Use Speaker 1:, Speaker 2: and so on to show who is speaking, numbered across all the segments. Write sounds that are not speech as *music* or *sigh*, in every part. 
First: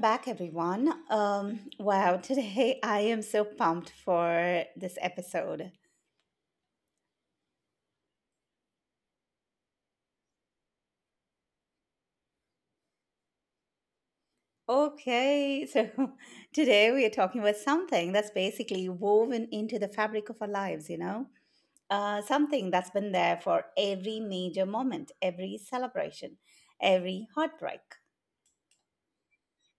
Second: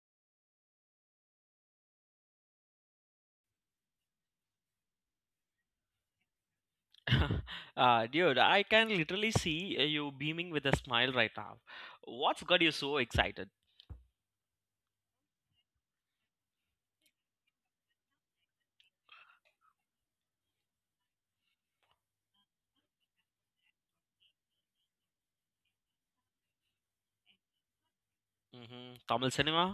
Speaker 1: back, everyone. Wow, *laughs* today I am so pumped for this episode.
Speaker 2: *laughs* Dude, I can literally see you beaming with a smile right now. What's got you so excited?
Speaker 1: Okay, so *laughs* today we are talking about something that's basically woven into the fabric of our lives, something that's been there for every major moment, every celebration, every heartbreak.
Speaker 2: Tamil cinema.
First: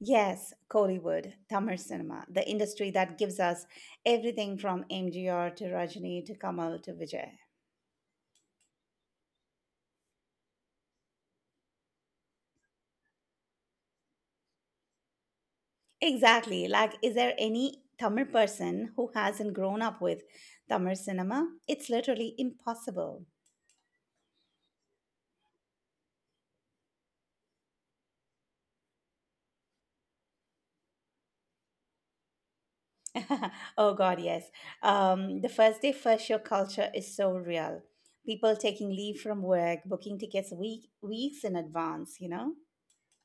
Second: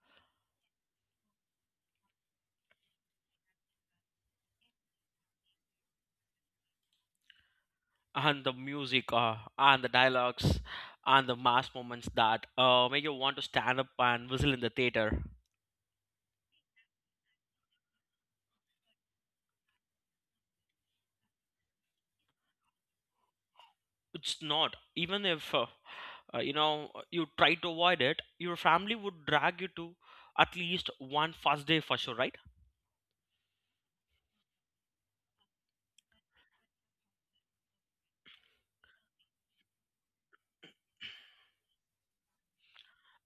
Speaker 1: Yes, Kollywood, Tamil cinema, the industry that gives us everything from MGR to Rajni to Kamal to Vijay.
Speaker 2: And the music, and the dialogues, and the mass moments that make you want to stand up and whistle in the theater.
Speaker 1: Exactly. Like, is there any Tamil person who hasn't grown up with Tamil cinema? It's literally impossible.
Speaker 2: It's not even if you try to avoid it. Your family would drag you to at least one first day for sure, right?
Speaker 1: *laughs* Oh, God, yes. The first day, first show culture is so real. People taking leave from work, booking tickets weeks in advance, you know?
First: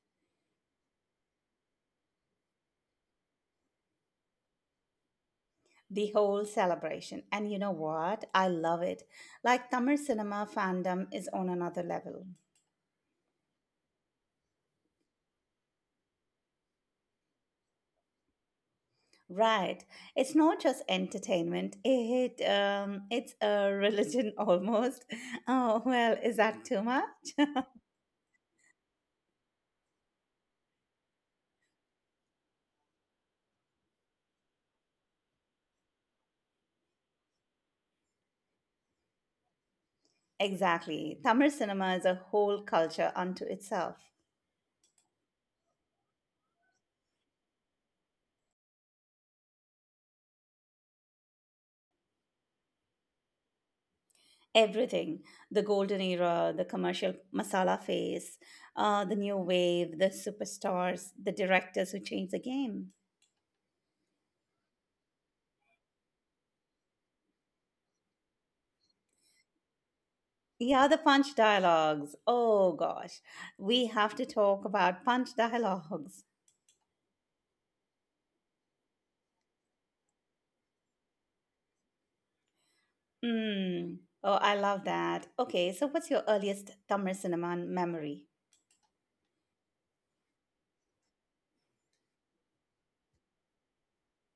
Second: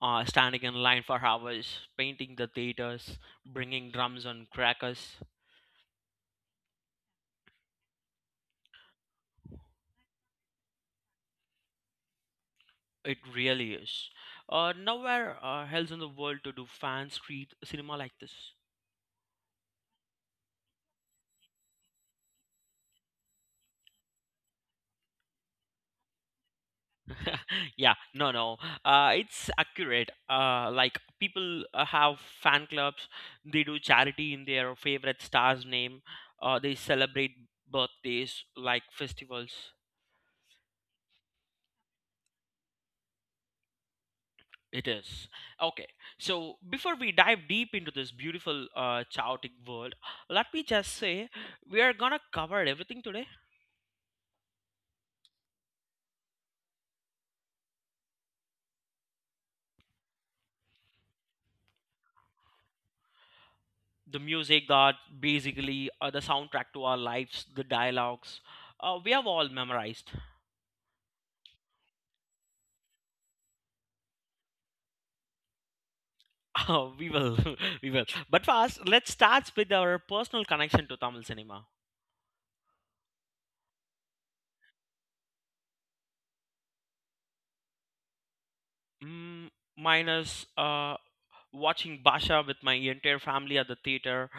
Speaker 2: Standing in line for hours, painting the theaters, bringing drums and crackers.
Speaker 1: The whole celebration. And you know what? I love it. Like, Tamil cinema fandom is on another level.
Speaker 2: It really is. Nowhere else in the world to do fan street cinema like this.
Speaker 1: Right. It's not just entertainment. It's a religion *laughs* almost. Oh well, is that too much?
Speaker 2: Yeah, no, no. It's accurate. Like, people have fan clubs. They do charity in their favorite star's name. They celebrate birthdays like festivals.
Speaker 1: Exactly. Tamil cinema is a whole culture unto itself.
Speaker 2: It is. Okay. So before we dive deep into this beautiful, chaotic world, let me just say we are gonna cover everything today.
Speaker 1: Everything: the golden era, the commercial masala phase, the new wave, the superstars, the directors who change the game.
Speaker 2: The music that basically, the soundtrack to our lives, the dialogues we have all memorized. *laughs*
Speaker 1: Yeah, the punch dialogues. Oh gosh, we have to talk about punch dialogues.
Speaker 2: We will *laughs* we will, but first let's start with our personal connection to Tamil cinema.
Speaker 1: Mm. Oh, I love that. Okay, so what's your earliest Tamil cinema memory?
Speaker 2: Mm, mine is uh, watching Basha with my entire family at the theater.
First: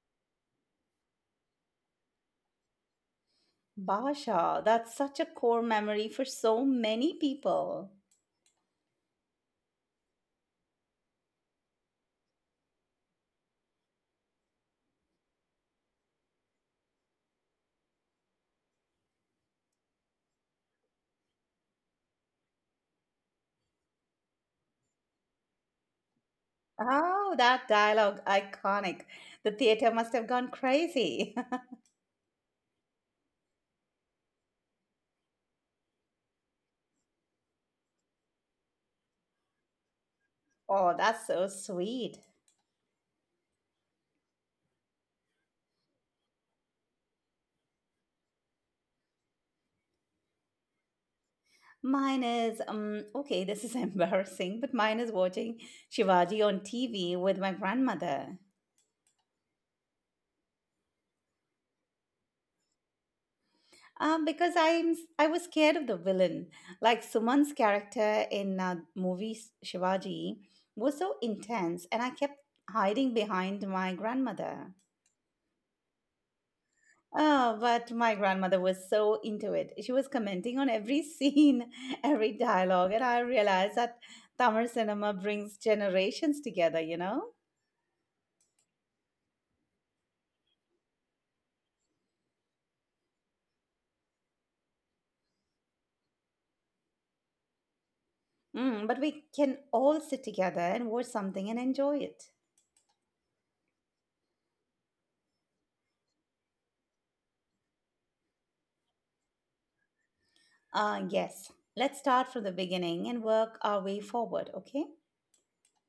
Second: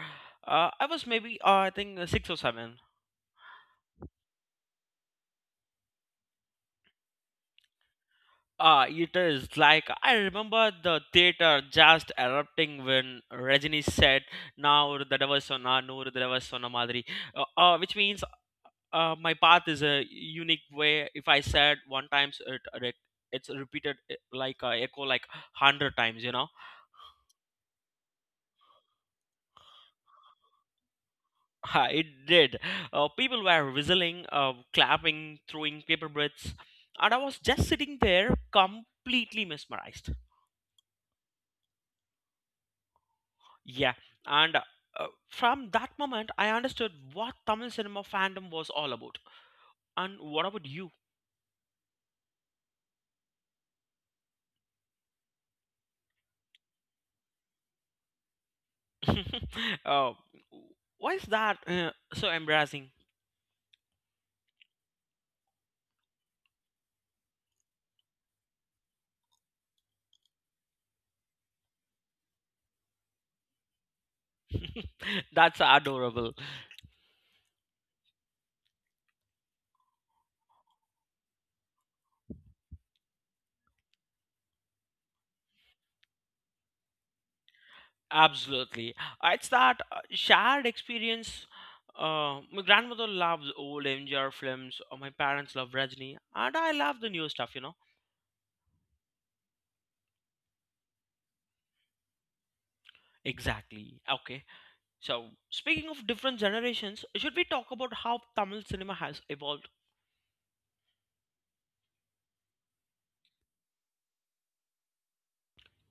Speaker 2: I was maybe I think 6 or 7.
Speaker 1: Basha, that's such a core memory for so many people.
Speaker 2: It is like I remember the theater just erupting when Rajini said, now ஒரு தடவை சொன்னா நூறு தடவை சொன்ன மாதிரி, which means my path is a unique way. If I said one times it's repeated, like echo, like 100 times, you know.
Speaker 1: Oh, that dialogue, iconic. The theater must have gone crazy. *laughs*
Speaker 2: *laughs* It did. People were whistling, clapping, throwing paper breaths, and I was just sitting there completely mesmerized.
Speaker 1: Oh, that's so sweet.
Speaker 2: Yeah, and from that moment I understood what Tamil cinema fandom was all about. And what about you?
Speaker 1: Mine is, okay, this is *laughs* embarrassing, but mine is watching Shivaji on TV with my grandmother.
Speaker 2: *laughs* uh, why is that so embarrassing?
Speaker 1: Because I'm s- I am I was scared of the villain. Like Suman's character in movie Shivaji was so intense, and I kept hiding behind my grandmother.
Speaker 2: *laughs* That's adorable.
Speaker 1: Oh, but my grandmother was so into it. She was commenting on every scene, *laughs* every dialogue, and I realized that Tamil cinema brings generations together.
Speaker 2: Absolutely. It's that shared experience. My grandmother loves old MGR films, or my parents love Rajni, and I love the new stuff, you know.
Speaker 1: But we can all sit together and watch something and enjoy it.
Speaker 2: Exactly. Okay. So, speaking of different generations, should we talk about how Tamil cinema has evolved?
Speaker 1: Yes. Let's start from the beginning and work our way forward, okay?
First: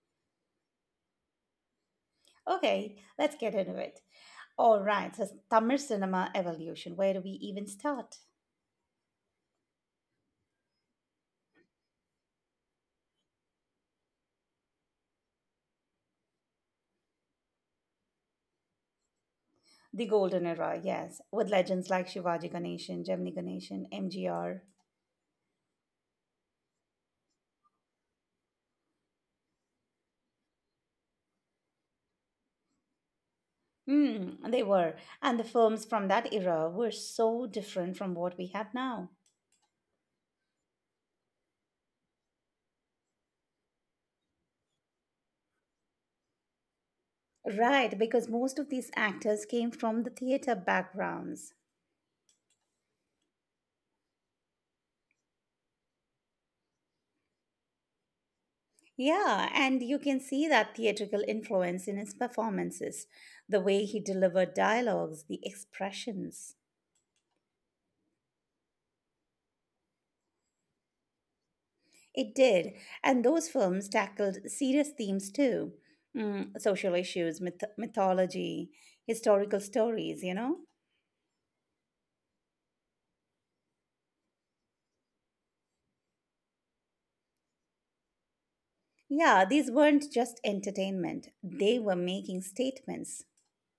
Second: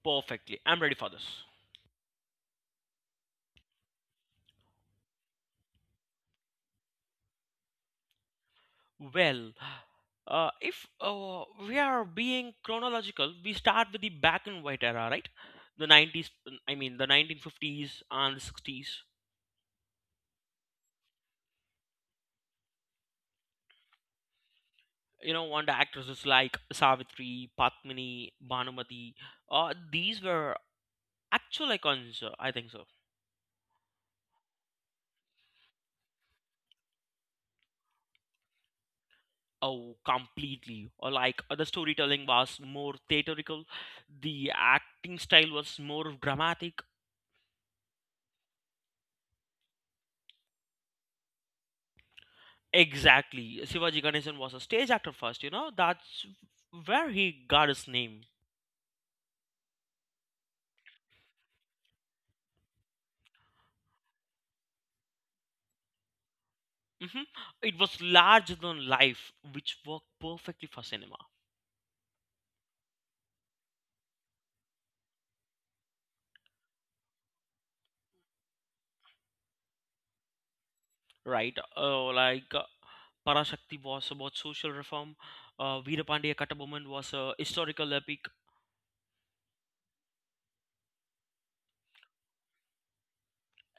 Speaker 2: Perfectly. I'm ready for this.
Speaker 1: Okay, let's get into it. All right, so Tamil cinema evolution. Where do we even start?
Speaker 2: Well, if we are being chronological, we start with the black and white era, right? The 90s, I mean, the 1950s and the 60s.
Speaker 1: The golden era, yes, with legends like Shivaji Ganeshan, Gemini Ganeshan, MGR.
Speaker 2: Won actresses like Savitri, Patmini, Bhanumati. These were actual icons, I think so.
Speaker 1: Hmm, they were. And the films from that era were so different from what we have now.
Speaker 2: Oh, completely. Or like, the storytelling was more theatrical, the acting style was more dramatic.
Speaker 1: Right, because most of these actors came from the theater backgrounds.
Speaker 2: Exactly. Shivaji Ganesan was a stage actor first, you know, that's where he got his name.
Speaker 1: Yeah, and you can see that theatrical influence in his performances, the way he delivered dialogues, the expressions.
Speaker 2: hmm It was larger than life, which worked perfectly for cinema.
Speaker 1: It did. And those films tackled serious themes too. Mm, social issues, mythology, historical stories, you know?
Speaker 2: Right? Like, Parashakti was about social reform. Veerapandya Kattaboman was a historical epic.
Speaker 1: Yeah, these weren't just entertainment, they were making statements.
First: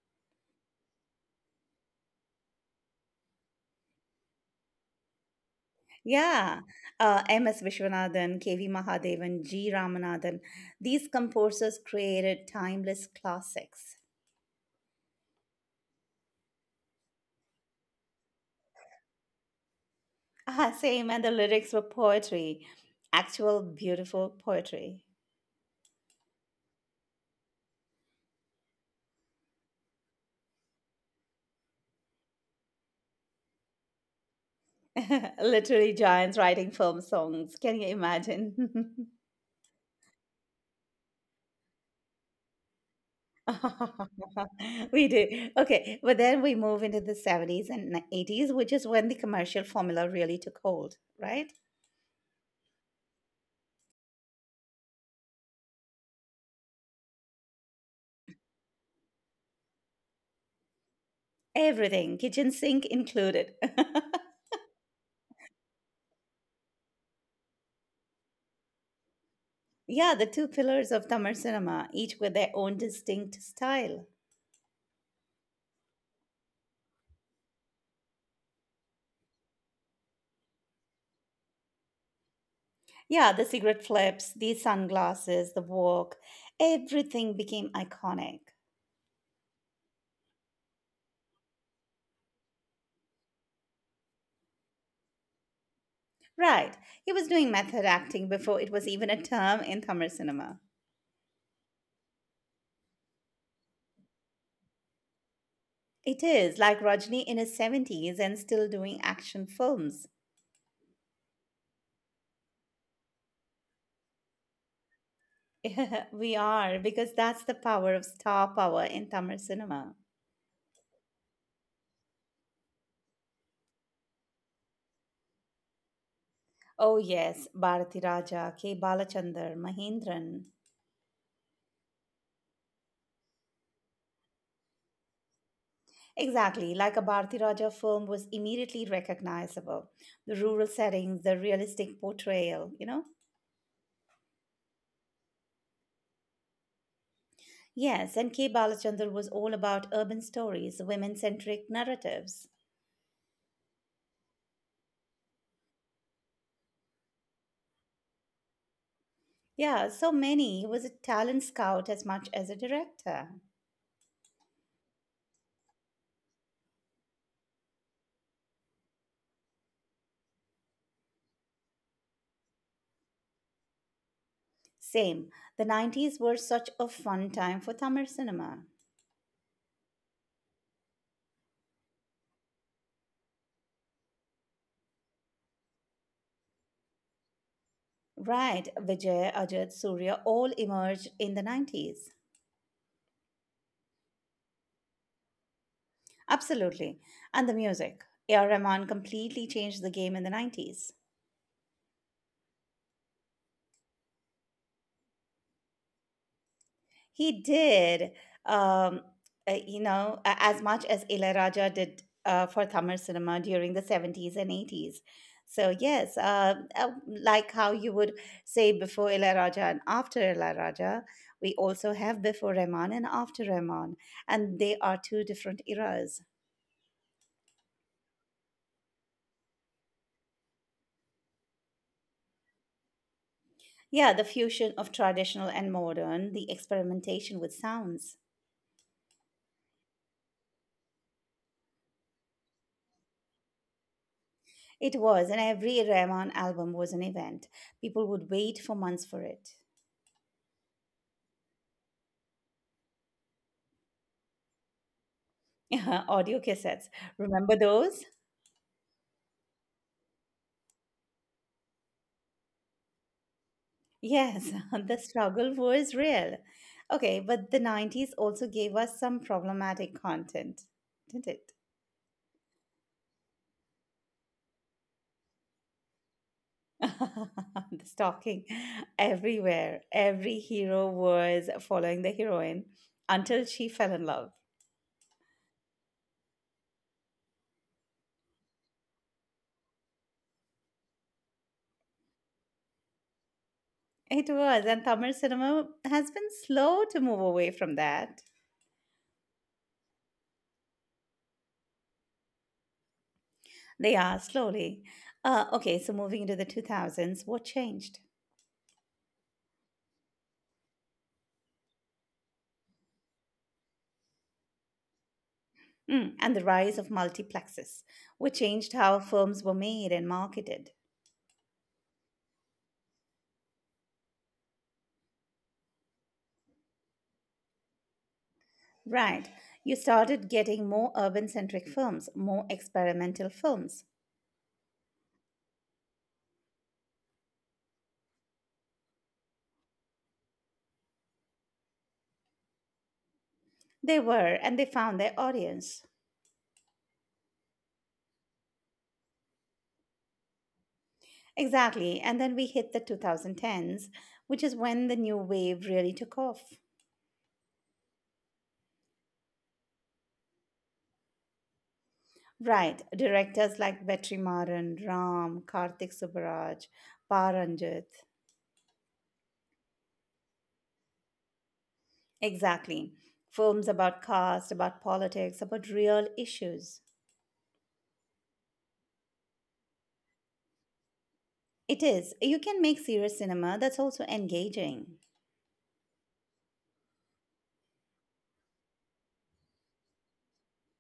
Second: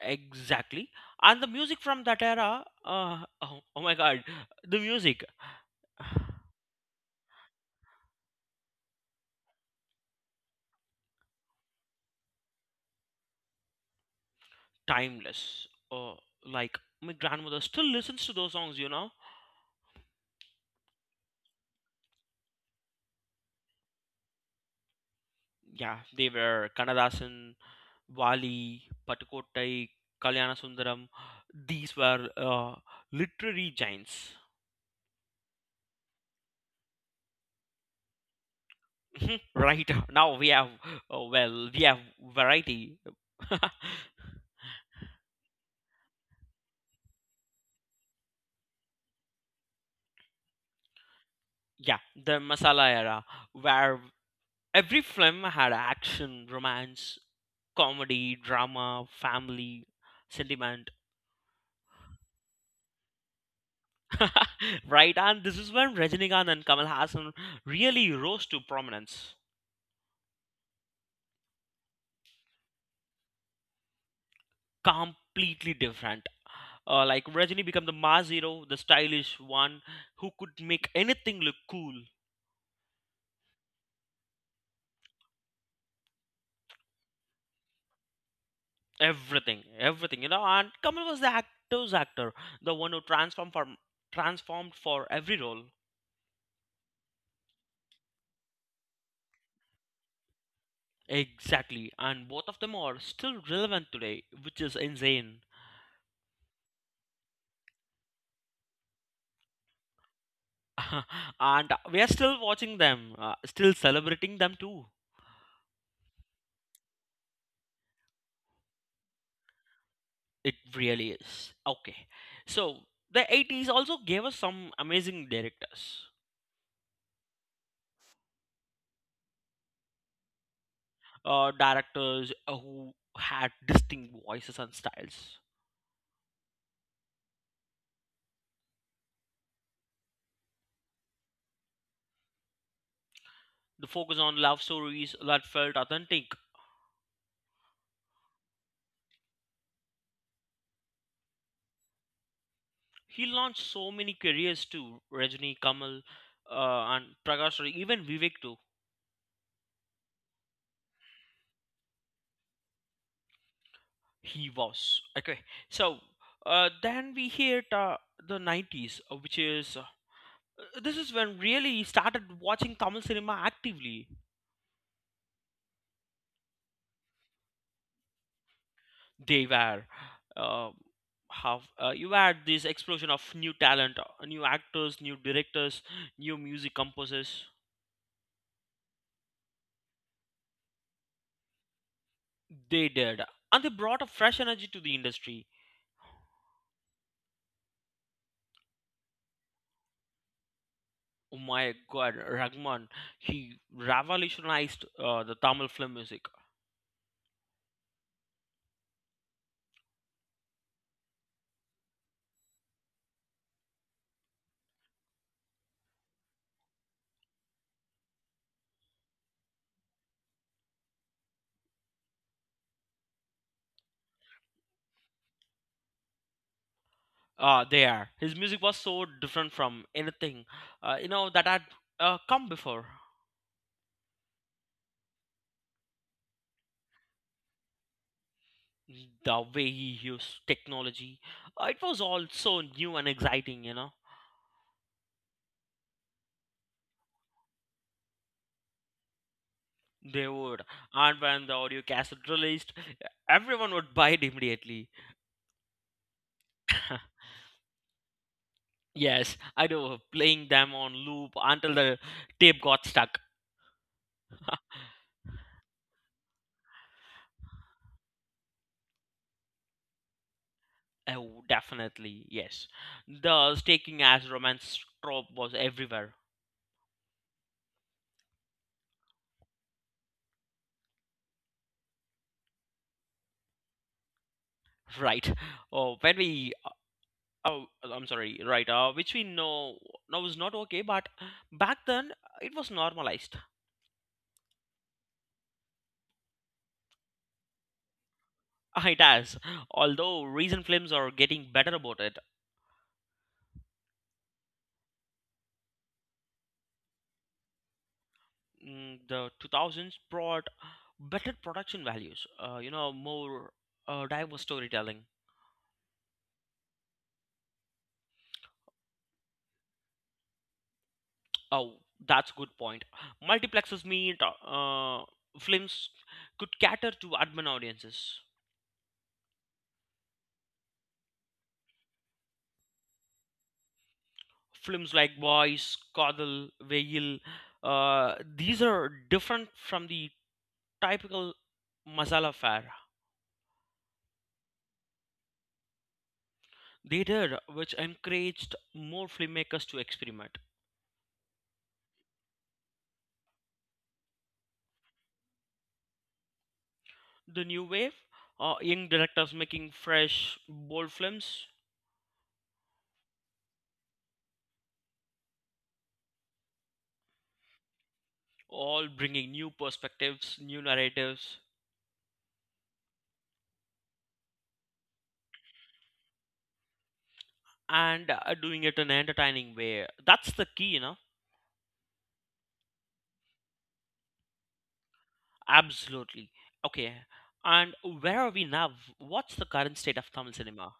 Speaker 2: Exactly. And the music from that era, oh, oh my God, the music,
Speaker 1: Yeah, M.S. Vishwanathan, K.V. Mahadevan, G. Ramanathan, these composers created timeless classics.
Speaker 2: timeless. Like, my grandmother still listens to those songs, you know.
Speaker 1: *laughs* Ah, same, and the lyrics were poetry, actual beautiful poetry.
Speaker 2: Yeah, they were Kannadasan, Wali, Patukottai, Kalyana Sundaram. These were literary giants.
Speaker 1: *laughs* Literally giants writing film songs. Can you imagine? *laughs*
Speaker 2: Mhm. Right. *laughs* Now we have, oh, well, we have variety. *laughs*
Speaker 1: *laughs* We do. Okay. But then we move into the 70s and 80s, which is when the commercial formula really took hold, right?
Speaker 2: Yeah, the masala era where every film had action, romance, comedy, drama, family sentiment.
Speaker 1: Everything, kitchen sink included. *laughs*
Speaker 2: *laughs* Right, and this is when Rajinikanth and Kamal Hassan really rose to prominence.
Speaker 1: Yeah, the two pillars of Tamil cinema, each with their own distinct style.
Speaker 2: Completely different. Like, Rajini became the Mazero, the stylish one who could make anything look cool.
Speaker 1: Yeah, the cigarette flips, the sunglasses, the walk, everything became iconic.
Speaker 2: Everything, everything, you know. And Kamal was the actor's actor, the one who transformed for every role.
Speaker 1: Right. He was doing method acting before it was even a term in Tamil cinema.
Speaker 2: Exactly, and both of them are still relevant today, which is insane.
Speaker 1: It is like Rajni in his 70s and still doing action films.
Speaker 2: *laughs* And we are still watching them, still celebrating them too.
Speaker 1: *laughs* We are, because that's the power of star power in Tamil cinema.
Speaker 2: It really is. Okay, so the 80s also gave us some amazing directors.
Speaker 1: Oh, yes, Bharati Raja, K. Balachandar, Mahindran.
Speaker 2: Directors who had distinct voices and styles.
Speaker 1: Exactly, like a Bharati Raja film was immediately recognizable. The rural settings, the realistic portrayal, you know?
Speaker 2: The focus on love stories that felt authentic.
Speaker 1: Yes, and K. Balachandar was all about urban stories, women centric narratives.
Speaker 2: He launched so many careers too. Rajni, Kamal, and Prakash, Rao, even Vivek too.
Speaker 1: Yeah, so many. He was a talent scout as much as a director.
Speaker 2: He was. Okay. So then we hit the 90s, which is, this is when really started watching Tamil cinema actively.
Speaker 1: Same. The 90s were such a fun time for Tamil cinema.
Speaker 2: They were. Uh, have You had this explosion of new talent, new actors, new directors, new music composers.
Speaker 1: Right, Vijay, Ajit, Surya all emerged in the 90s.
Speaker 2: They did, and they brought a fresh energy to the industry.
Speaker 1: Absolutely. And the music. A.R. Rahman completely changed the game in the 90s.
Speaker 2: Oh my God, Ragman, he revolutionized the Tamil film music.
Speaker 1: He did. Um, as much as Ilaiyaraaja did for Tamil cinema during the 70s and 80s. So, yes, like how you would say before Ilaiyaraaja and after Ilaiyaraaja, we also have before Rahman and after Rahman, and they are two different eras.
Speaker 2: There, his music was so different from anything, that had come before.
Speaker 1: Yeah, the fusion of traditional and modern, the experimentation with sounds.
Speaker 2: The way he used technology, it was all so new and exciting, you know.
Speaker 1: It was, and every Rahman album was an event. People would wait for months for it.
Speaker 2: They would, and when the audio cassette released, everyone would buy it immediately.
Speaker 1: Uh-huh. Audio cassettes.
Speaker 2: *laughs*
Speaker 1: Remember those?
Speaker 2: Yes, I do. Playing them on loop until the tape got stuck.
Speaker 1: Yes, *laughs* the struggle was real. Okay, but the 90s also gave us some problematic content, didn't
Speaker 2: Oh,
Speaker 1: it?
Speaker 2: definitely, yes. The staking as romance trope was everywhere.
Speaker 1: *laughs* The stalking everywhere. Every hero was following the heroine until she fell in love.
Speaker 2: *laughs* Right? Oh, when we, oh, I'm sorry, right? Which we know now is not okay, but back then it was normalized.
Speaker 1: It was, and Tamil cinema has been slow to move away from that.
Speaker 2: *laughs* It has, although recent films are getting better about it.
Speaker 1: They are slowly. Okay, so moving into the 2000s, what changed?
Speaker 2: The 2000s brought better production values. You know, more, diverse storytelling.
Speaker 1: Mm, and the rise of multiplexes, which changed how films were made and marketed.
Speaker 2: Oh, that's a good point. Multiplexes mean films could cater to urban audiences.
Speaker 1: Right. You started getting more urban centric films, more experimental films.
Speaker 2: Films like Boys, Kadal, Veil, these are different from the typical masala fare.
Speaker 1: They were, and they found their audience.
Speaker 2: They did, which encouraged more filmmakers to experiment.
Speaker 1: Exactly. And then we hit the 2010s, which is when the new wave really took off.
Speaker 2: The new wave, young directors making fresh, bold films,
Speaker 1: Right. Directors like Vetrimaran, Ram, Karthik Subaraj, Paranjit.
Speaker 2: all bringing new perspectives, new narratives,
Speaker 1: Exactly. Films about caste, about politics, about real issues.
Speaker 2: and doing it in an entertaining way. That's the key, you know.
Speaker 1: It is. You can make serious cinema that's also engaging.
Speaker 2: Absolutely. Okay. And where are we now? What's the current state of Tamil cinema?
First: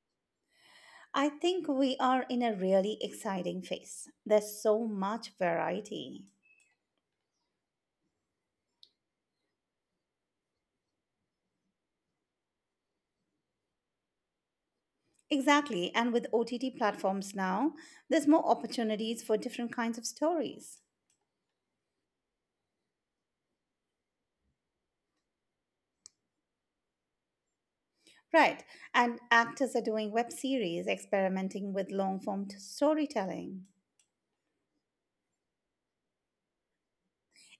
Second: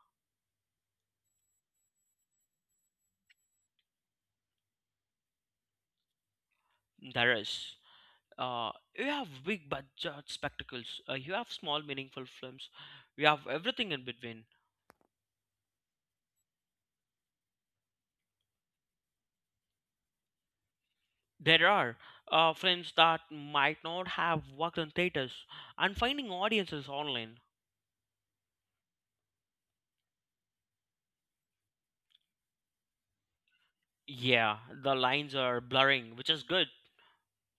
Speaker 1: I think we are in a really exciting phase. There's so much variety.
Speaker 2: There is. Uh, you have big budget spectacles. You have small meaningful films. You have everything in between.
Speaker 1: Exactly. And with OTT platforms now, there's more opportunities for different kinds of stories.
Speaker 2: There are films that might not have worked in theaters and finding audiences online.
Speaker 1: Right. And actors are doing web series, experimenting with long form storytelling.
Speaker 2: Yeah, the lines are blurring, which is good.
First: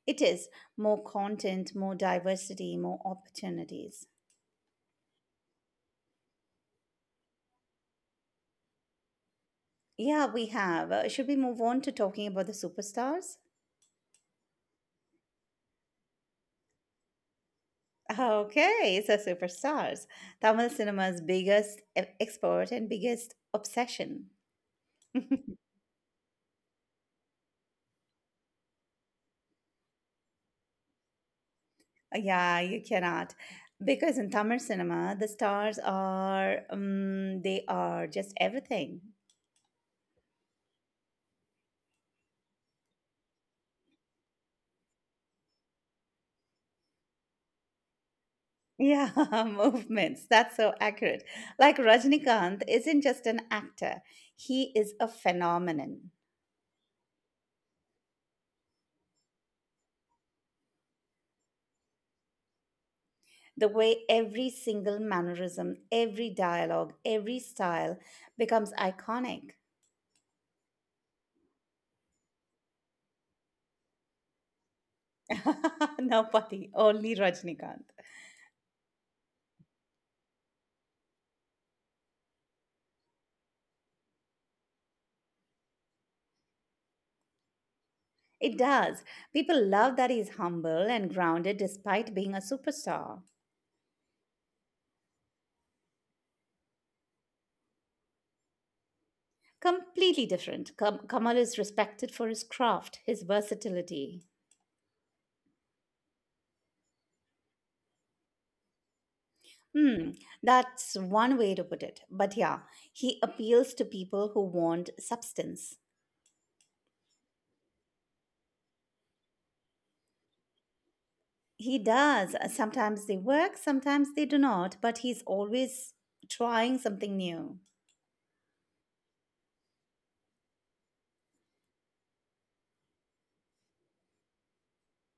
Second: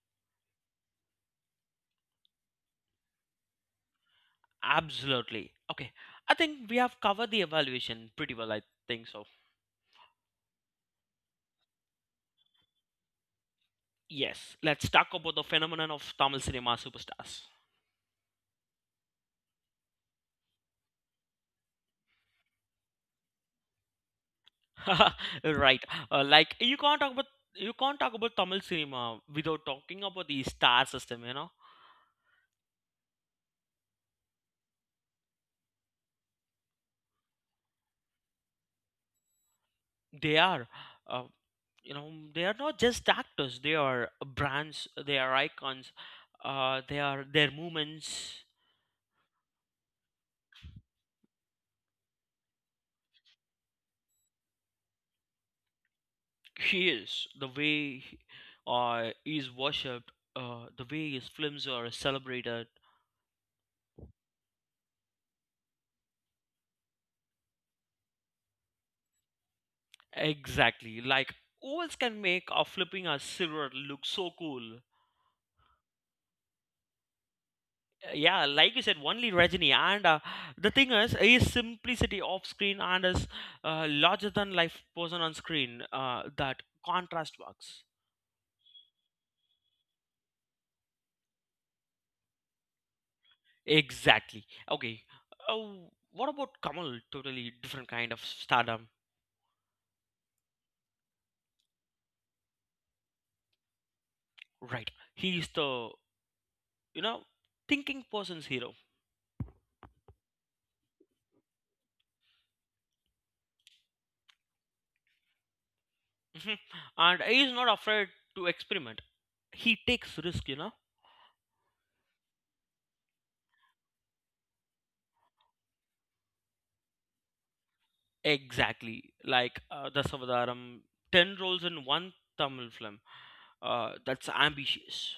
Speaker 1: It is more content, more diversity, more opportunities.
Speaker 2: Absolutely. Okay. I think we have covered the evaluation pretty well, I think so.
Speaker 1: Yeah, we have. Should we move on to talking about the superstars?
Speaker 2: Yes, let's talk about the phenomenon of Tamil cinema superstars.
Speaker 1: Ah, okay, so superstars. Tamil cinema's biggest export and biggest obsession.
Speaker 2: *laughs*
Speaker 1: *laughs*
Speaker 2: Right, like, you can't talk about Tamil cinema without talking about the star system, you know.
Speaker 1: Yeah, you cannot. Because in Tamil cinema, the stars are, they are just everything.
Speaker 2: They are, uh, they are not just actors. They are brands. They are icons. They are their movements.
Speaker 1: Yeah, *laughs* movements. That's so accurate. Like Rajnikanth isn't just an actor, he is a phenomenon.
Speaker 2: He is. The way he is worshipped. The way his films are celebrated.
Speaker 1: The way every single mannerism, every dialogue, every style becomes iconic.
Speaker 2: Exactly. Like, ovals can make a flipping a silver look so cool.
Speaker 1: *laughs* Napati, only Rajnikanth.
Speaker 2: Yeah, like you said, only Rajini. And the thing is, his simplicity off screen and his larger than life person on screen, that contrast works.
Speaker 1: It does. People love that he's humble and grounded despite being a superstar.
Speaker 2: Exactly. Okay. Uh, what about Kamal? Totally different kind of stardom.
Speaker 1: Completely different. Kamal is respected for his craft, his versatility.
Speaker 2: Right. He is the, you know, thinking person's hero.
Speaker 1: Hmm, that's one way to put it. But yeah, he appeals to people who want substance.
Speaker 2: *laughs* Mhm. And he is not afraid to experiment. He takes risk, you know.
Speaker 1: He does. Sometimes they work, sometimes they do not, but he's always trying something new.
Speaker 2: Exactly, like Dasavadaram, 10 roles in one Tamil film. That's ambitious.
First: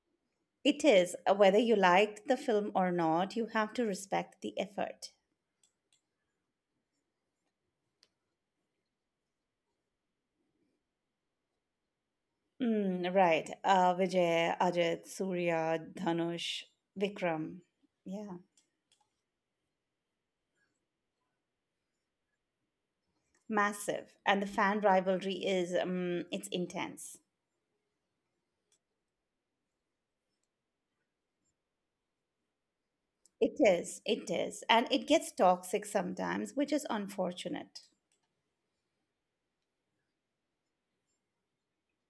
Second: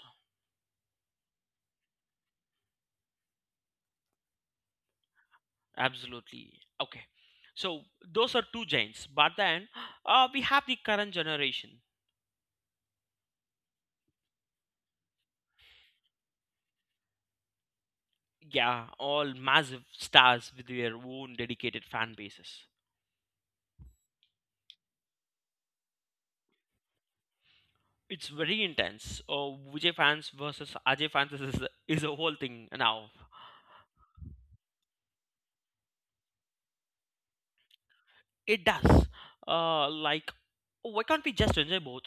Speaker 1: It is. Whether you liked the film or not, you have to respect the effort.
Speaker 2: Absolutely. Okay. So those are two giants. But then we have the current generation.
Speaker 1: Mm, right. Vijay, Ajit, Surya, Dhanush, Vikram. Yeah.
Speaker 2: Yeah, all massive stars with their own dedicated fan bases.
Speaker 1: Massive. And the fan rivalry is, it's intense.
Speaker 2: It's very intense. Vijay fans versus Ajay fans is a whole thing now.
Speaker 1: It is. It is. And it gets toxic sometimes, which is unfortunate.
Speaker 2: It does. Like, why can't we just enjoy both?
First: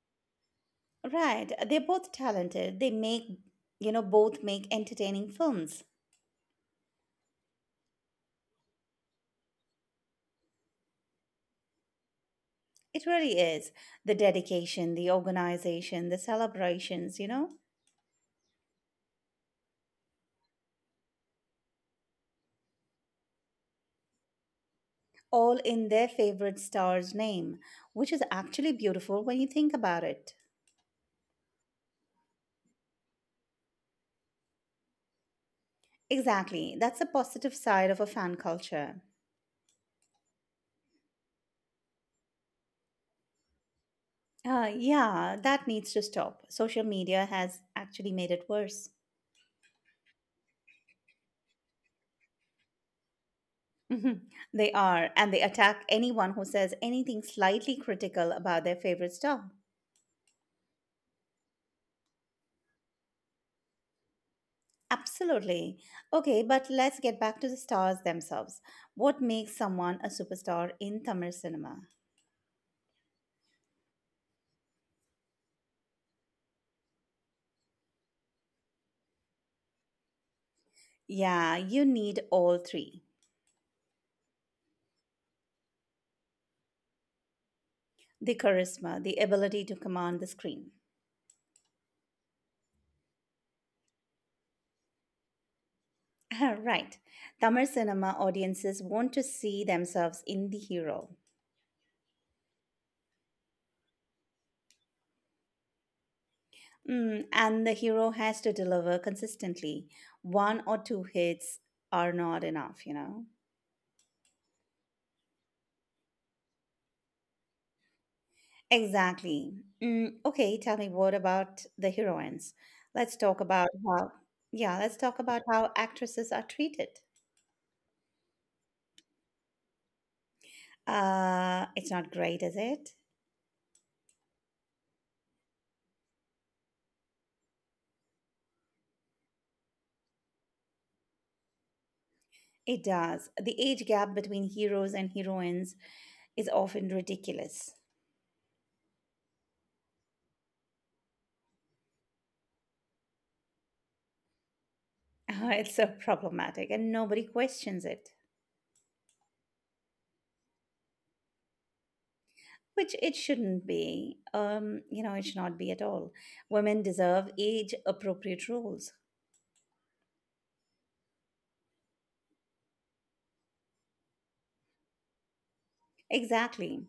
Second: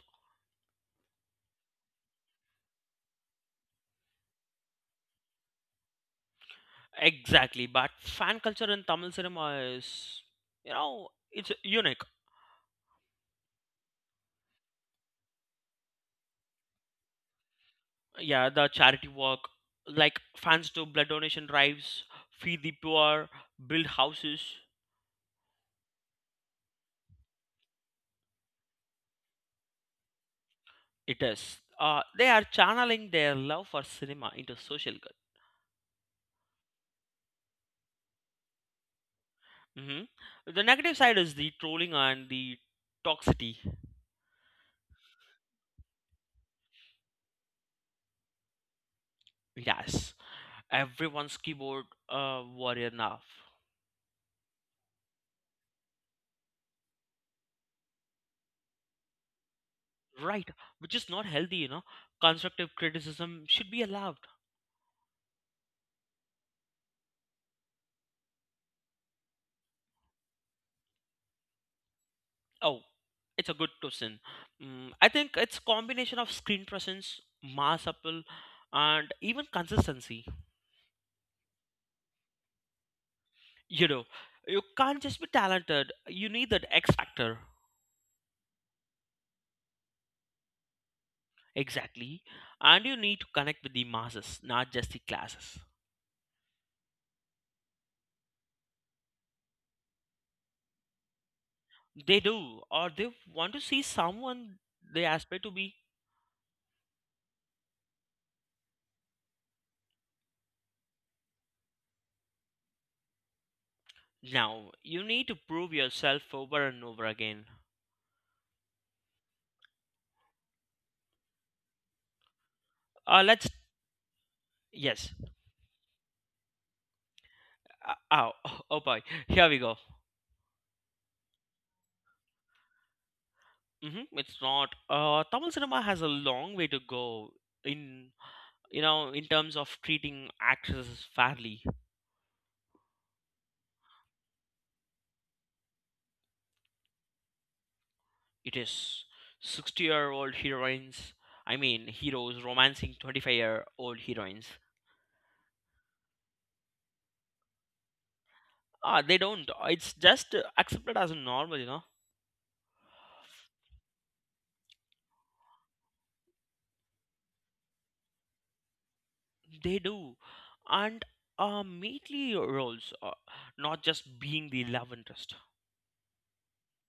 Speaker 1: Right. They're both talented. They make, both make entertaining films.
Speaker 2: Exactly, but fan culture in Tamil cinema is, you know, it's unique.
Speaker 1: It really is. The dedication, the organization, the celebrations, you know?
Speaker 2: Yeah, the charity work, like fans do blood donation drives, feed the poor, build houses.
Speaker 1: All in their favorite star's name, which is actually beautiful when you think about it.
Speaker 2: It is. They are channeling their love for cinema into social good.
Speaker 1: Exactly, that's the positive side of a fan culture.
Speaker 2: hmm The negative side is the trolling and the toxicity.
Speaker 1: Yeah, that needs to stop. Social media has actually made it worse.
Speaker 2: Yes, everyone's keyboard warrior now.
Speaker 1: Mhm. They are, and they attack anyone who says anything slightly critical about their favorite star.
Speaker 2: Right, which is not healthy, you know. Constructive criticism should be allowed.
Speaker 1: Absolutely. Okay, but let's get back to the stars themselves. What makes someone a superstar in Tamil cinema?
Speaker 2: Oh, it's a good question. I think it's combination of screen presence, mass appeal, and even consistency.
Speaker 1: Yeah, you need all three.
Speaker 2: You know, you can't just be talented. You need that X factor.
Speaker 1: The charisma, the ability to command the screen.
Speaker 2: Exactly, and you need to connect with the masses, not just the classes.
Speaker 1: *laughs* Right. Tamil cinema audiences want to see themselves in the hero.
Speaker 2: They do, or they want to see someone they aspire to be.
Speaker 1: Mm, and the hero has to deliver consistently. One or two hits are not enough, you know?
Speaker 2: Now, you need to prove yourself over and over again.
Speaker 1: Exactly. Mm, okay, tell me what about the heroines? Let's talk
Speaker 2: Let's
Speaker 1: about how, yeah, let's
Speaker 2: Yes.
Speaker 1: talk about how actresses are treated.
Speaker 2: Oh, *laughs* oh boy, here we go.
Speaker 1: It's not great, is it?
Speaker 2: It's not. Tamil cinema has a long way to go in you know in terms of treating actresses fairly.
Speaker 1: It does. The age gap between heroes and heroines is often ridiculous.
Speaker 2: It is 60-year-old heroines. I mean heroes romancing 25-year-old heroines.
Speaker 1: *laughs* It's so problematic and nobody questions it,
Speaker 2: Ah, they don't. It's just accepted as normal, you know.
Speaker 1: which it shouldn't be. It should not be at all. Women deserve age appropriate roles.
Speaker 2: They do, and mainly roles, not just being the love interest.
Speaker 1: Exactly.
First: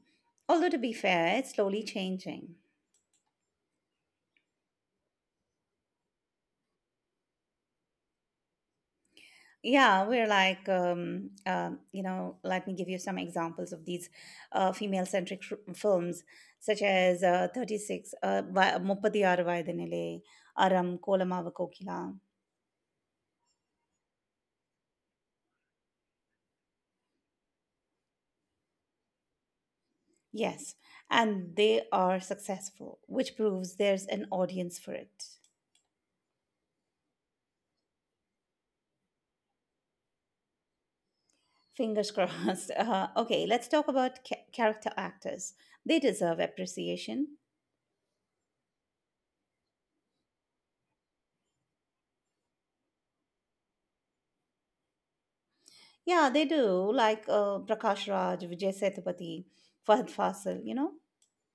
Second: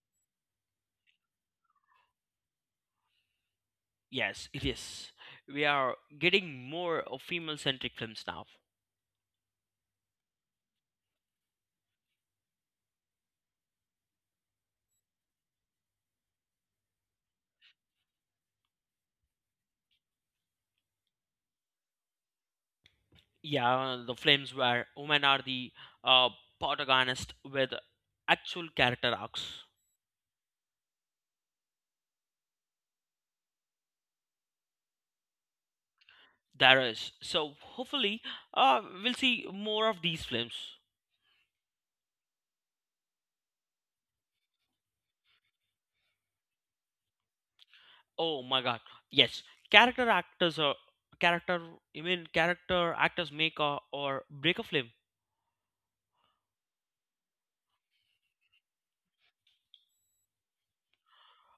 Speaker 1: Although, to be fair, it's slowly changing.
Speaker 2: Yes, it is. We are getting more female centric films now.
Speaker 1: Yeah, we're like, let me give you some examples of these female centric films, such as 36, Muppadi Aravaidanile, Aram, Kolamava Kokila.
Speaker 2: Yeah, the films where women are the, uh, protagonist with actual character arcs.
Speaker 1: Yes, and they are successful, which proves there's an audience for it.
Speaker 2: There is. So hopefully, we'll see more of these films.
Speaker 1: Fingers *laughs* crossed. Okay, let's talk about character actors. They deserve appreciation.
Speaker 2: Oh my God! Yes, character actors are character. I mean, character actors make a, or break a film.
Speaker 1: Yeah, they do. Like Prakash Raj, Vijay Sethupathi, Fahad Fasil, you know?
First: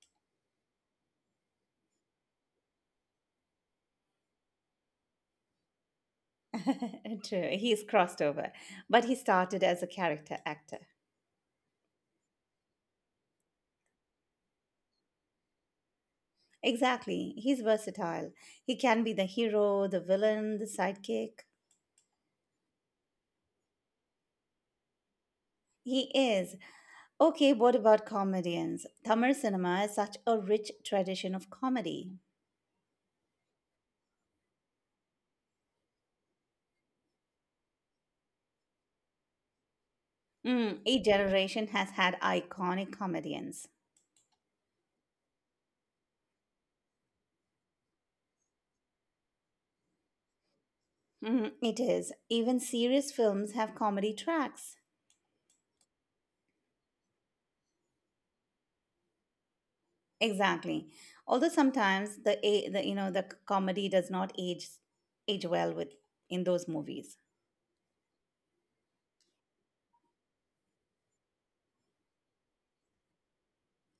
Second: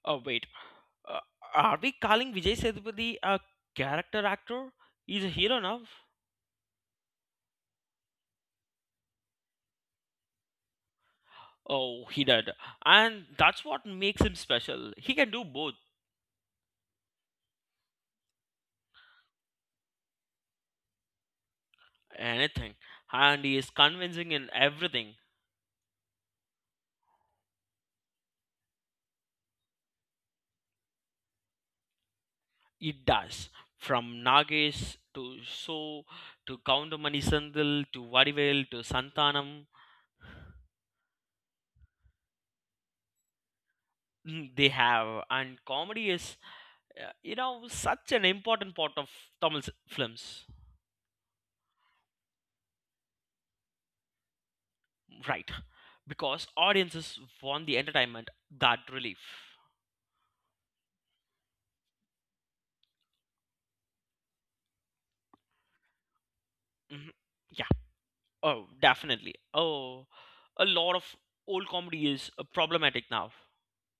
Speaker 2: Oh, wait, uh, are we calling Vijay Sethupathi a character actor? He's a hero now.
Speaker 1: *laughs* True, he's crossed over, but he started as a character actor.
Speaker 2: Oh, he did, and that's what makes him special. He can do both
Speaker 1: Exactly, he's versatile. He can be the hero, the villain, the sidekick.
Speaker 2: anything, and he is convincing in everything
Speaker 1: He is. Okay, what about comedians? Tamil cinema is such a rich tradition of comedy.
Speaker 2: he does, from Nagesh to So to Koundamani Sandil to Vadivel to Santanam.
Speaker 1: Mm, each generation has had iconic comedians.
Speaker 2: They have. And comedy is, such an important part of Tamil films.
Speaker 1: Mm, it is. Even serious films have comedy tracks.
Speaker 2: Right, because audiences want the entertainment, that relief.
Speaker 1: Exactly. Although sometimes the, a- the you know the comedy does not age well with in those movies.
Speaker 2: Mhm. Yeah, oh definitely. Oh, a lot of old comedy is problematic now.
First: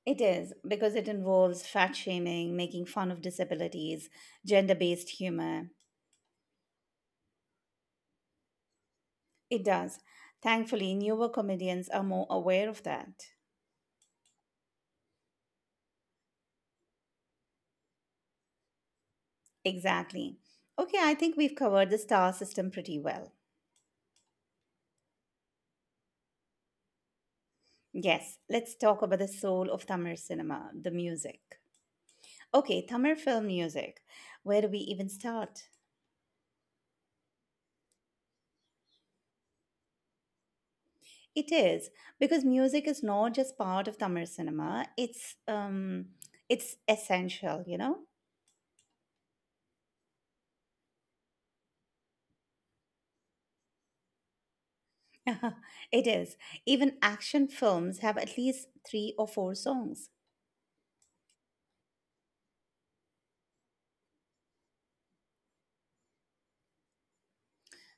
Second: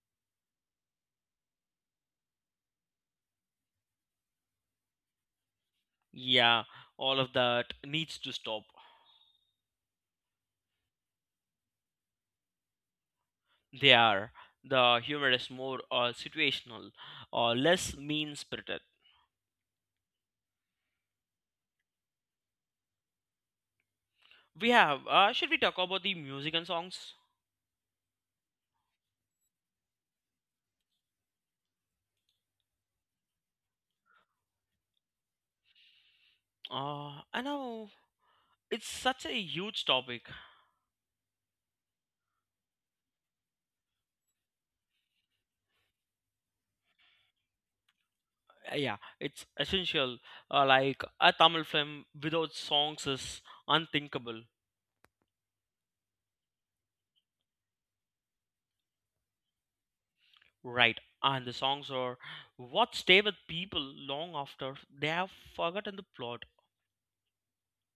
Speaker 1: It is because it involves fat shaming, making fun of disabilities, gender based humor.
Speaker 2: Yeah, all of that needs to stop.
Speaker 1: It does. Thankfully, newer comedians are more aware of that.
Speaker 2: They are. The humor is more situational, less mean spirited.
Speaker 1: Exactly. Okay, I think we've covered the star system pretty well.
Speaker 2: We have. Should we talk about the music and songs?
Speaker 1: Yes, let's talk about the soul of Tamil cinema, the music. Okay, Tamil film music. Where do we even start?
Speaker 2: I know it's such a huge topic.
Speaker 1: It is because music is not just part of Tamil cinema, it's essential, you know?
Speaker 2: Yeah, it's essential. Like a Tamil film without songs is unthinkable,
Speaker 1: *laughs* It is. Even action films have at least 3 or 4 songs.
Speaker 2: right? And the songs are what stay with people long after they have forgotten the plot.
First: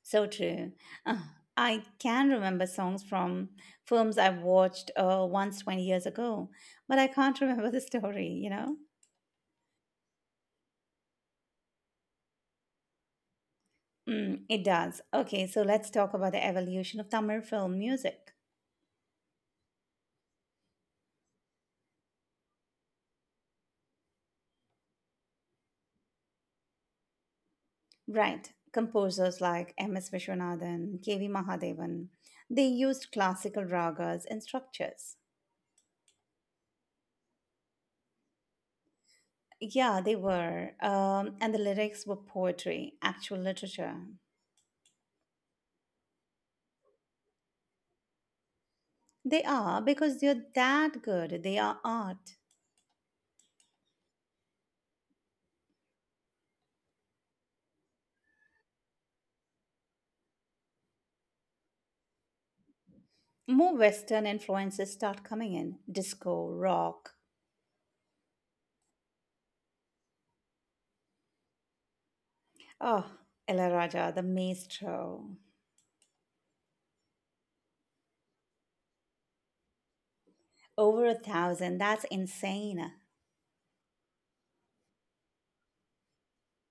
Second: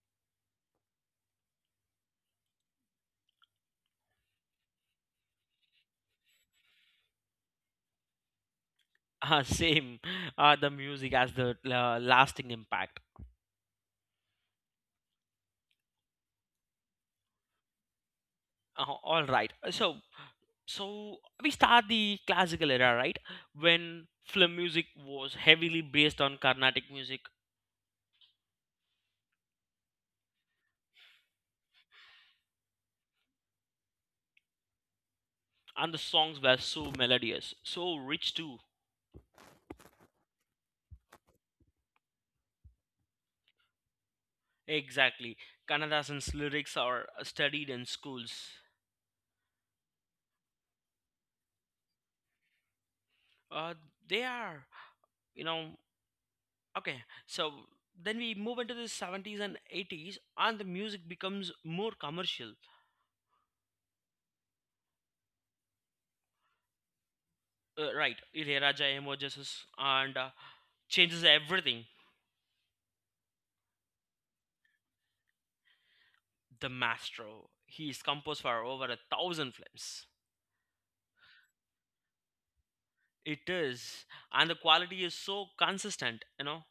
Speaker 1: So true. Uh, I can remember songs from films I watched once 20 years ago, but I can't *laughs* remember the story, you know?
Speaker 2: *laughs* Same, the music has the lasting impact.
Speaker 1: Mm, it does. Okay, so let's talk about the evolution of Tamil film music.
Speaker 2: All right. So we start the classical era, right? When film music was heavily based on Carnatic music,
Speaker 1: Right. Composers like M.S. Vishwanathan, K.V. Mahadevan, they used classical ragas and structures.
Speaker 2: and the songs were so melodious, so rich too.
Speaker 1: Yeah, they were. And the lyrics were poetry, actual literature.
Speaker 2: Exactly, Kannadasan's lyrics are studied in schools.
Speaker 1: They are because they're that good. They are art.
Speaker 2: Uh, they are, you know. Okay, so then we move into the 70s and 80s, and the music becomes more commercial.
Speaker 1: More Western influences start coming in disco, rock.
Speaker 2: Right, Ilaiyaraaja emerges and changes everything.
Speaker 1: Oh, El Raja, the maestro.
Speaker 2: The maestro. He's composed for over a thousand films.
Speaker 1: Over a thousand. That's insane.
Speaker 2: It is, and the quality is so consistent, you know.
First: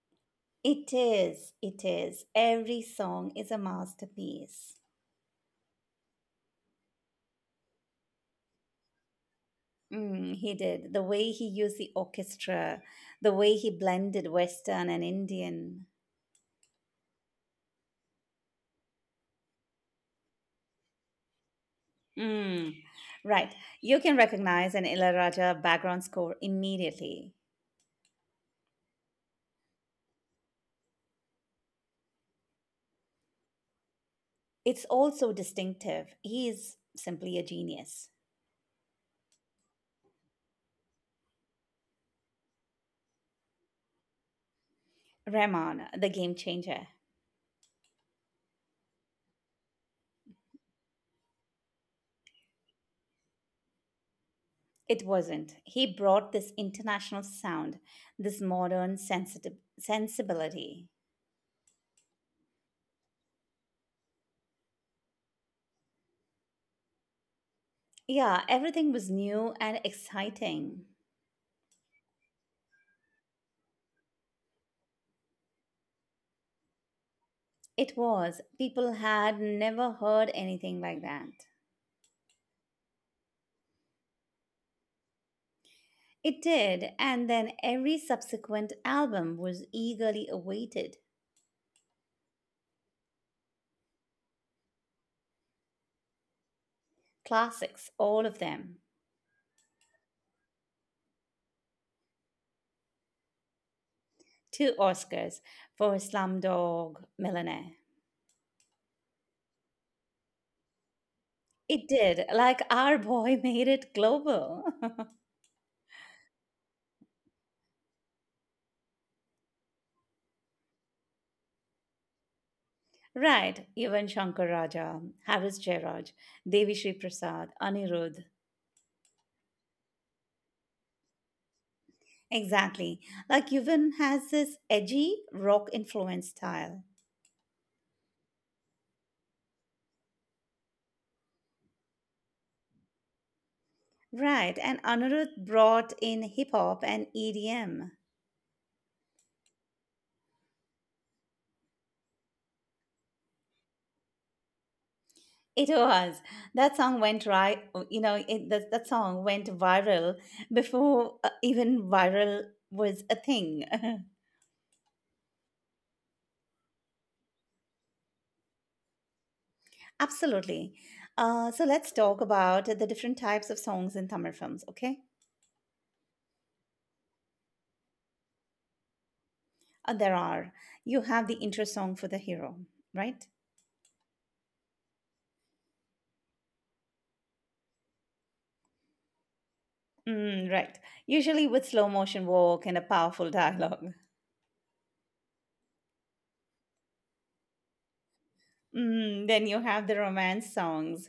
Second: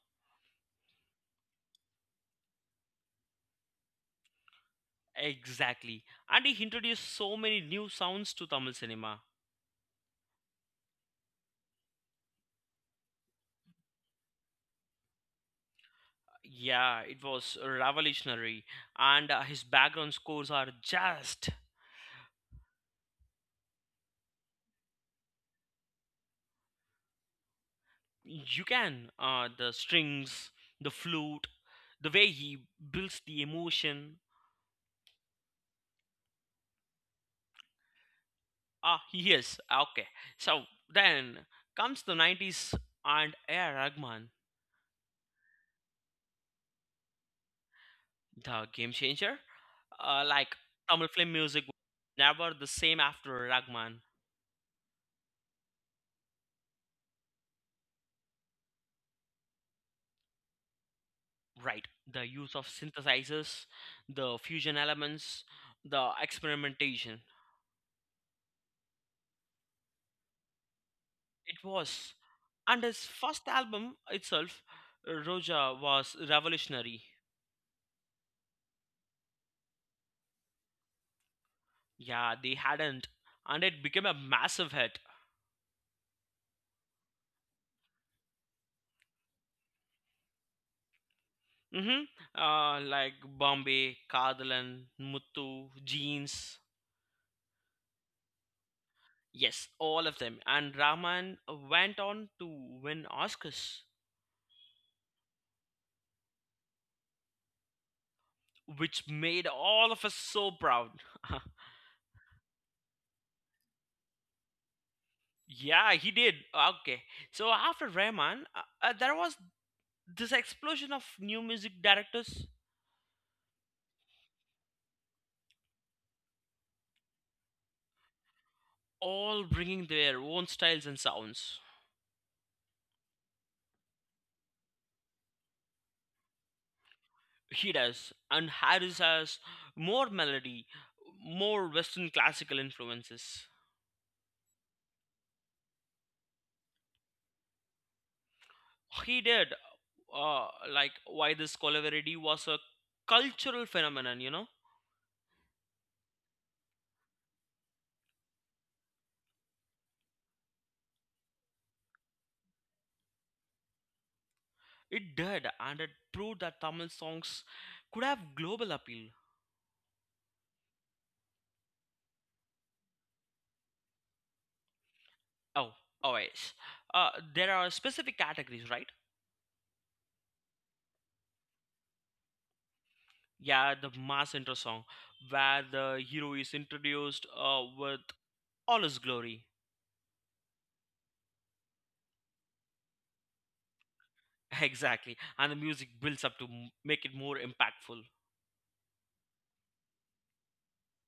Speaker 1: It is. It is. Every song is a masterpiece.
Speaker 2: Exactly, and he introduced so many new sounds to Tamil cinema.
Speaker 1: Mm, he did. The way he used the orchestra, the way he blended Western and Indian.
Speaker 2: Yeah, it was revolutionary, and his background scores are just
Speaker 1: Mm. Right. You can recognize an Ilaraja background score immediately.
Speaker 2: you can the strings, the flute, the way he builds the emotion.
Speaker 1: It's also distinctive. He is simply a genius.
Speaker 2: Ah, yes. Okay. So then comes the 90s and A.R. Rahman,
Speaker 1: Rahman, the game changer.
Speaker 2: the game changer. Like Tamil film music was never the same after Rahman.
Speaker 1: It wasn't. He brought this international sound, this modern sensitive sensibility.
Speaker 2: Right. The use of synthesizers, the fusion elements, the experimentation.
Speaker 1: Yeah, everything was new and exciting.
Speaker 2: It was. And his first album itself, Roja, was revolutionary.
Speaker 1: It was. People had never heard anything like that.
Speaker 2: Yeah, they hadn't. And it became a massive hit.
Speaker 1: It did, and then every subsequent album was eagerly awaited.
Speaker 2: Mm-hmm. Like Bombay, Kadalan, Muttu, Jeans.
Speaker 1: Classics, all of them.
Speaker 2: Yes, all of them. And Rahman went on to win Oscars,
Speaker 1: Two Oscars for Slumdog Millionaire.
Speaker 2: which made all of us so proud.
Speaker 1: It did, like our boy *laughs* made it global. *laughs*
Speaker 2: *laughs* Yeah, he did. Okay. So after Rahman, there was this explosion of new music directors,
Speaker 1: Right, even Shankar Raja, Harris Jairaj, Devi Shri Prasad, Anirudh.
Speaker 2: all bringing their own styles and sounds.
Speaker 1: Exactly. Like Yuvan has this edgy rock influence style.
Speaker 2: He does. And Harris has more melody, more Western classical influences.
Speaker 1: Right, and Anirudh brought in hip hop and EDM.
Speaker 2: He did uh, like why this colliverity was a cultural phenomenon, you know.
Speaker 1: It was. That song went That song went viral before even viral was a thing. *laughs*
Speaker 2: It did, and it proved that Tamil songs could have global appeal.
Speaker 1: Absolutely. So let's talk about the different types of songs in Tamil films, okay?
Speaker 2: Oh, always, there are specific categories, right?
Speaker 1: There are. You have the intro song for the hero, right?
Speaker 2: Yeah, the mass intro song where the hero is introduced with all his glory.
Speaker 1: Mm, right. Usually with slow motion walk and a powerful dialogue.
Speaker 2: *laughs* Exactly, and the music builds up to make it more impactful.
Speaker 1: Mm, then you have the romance songs.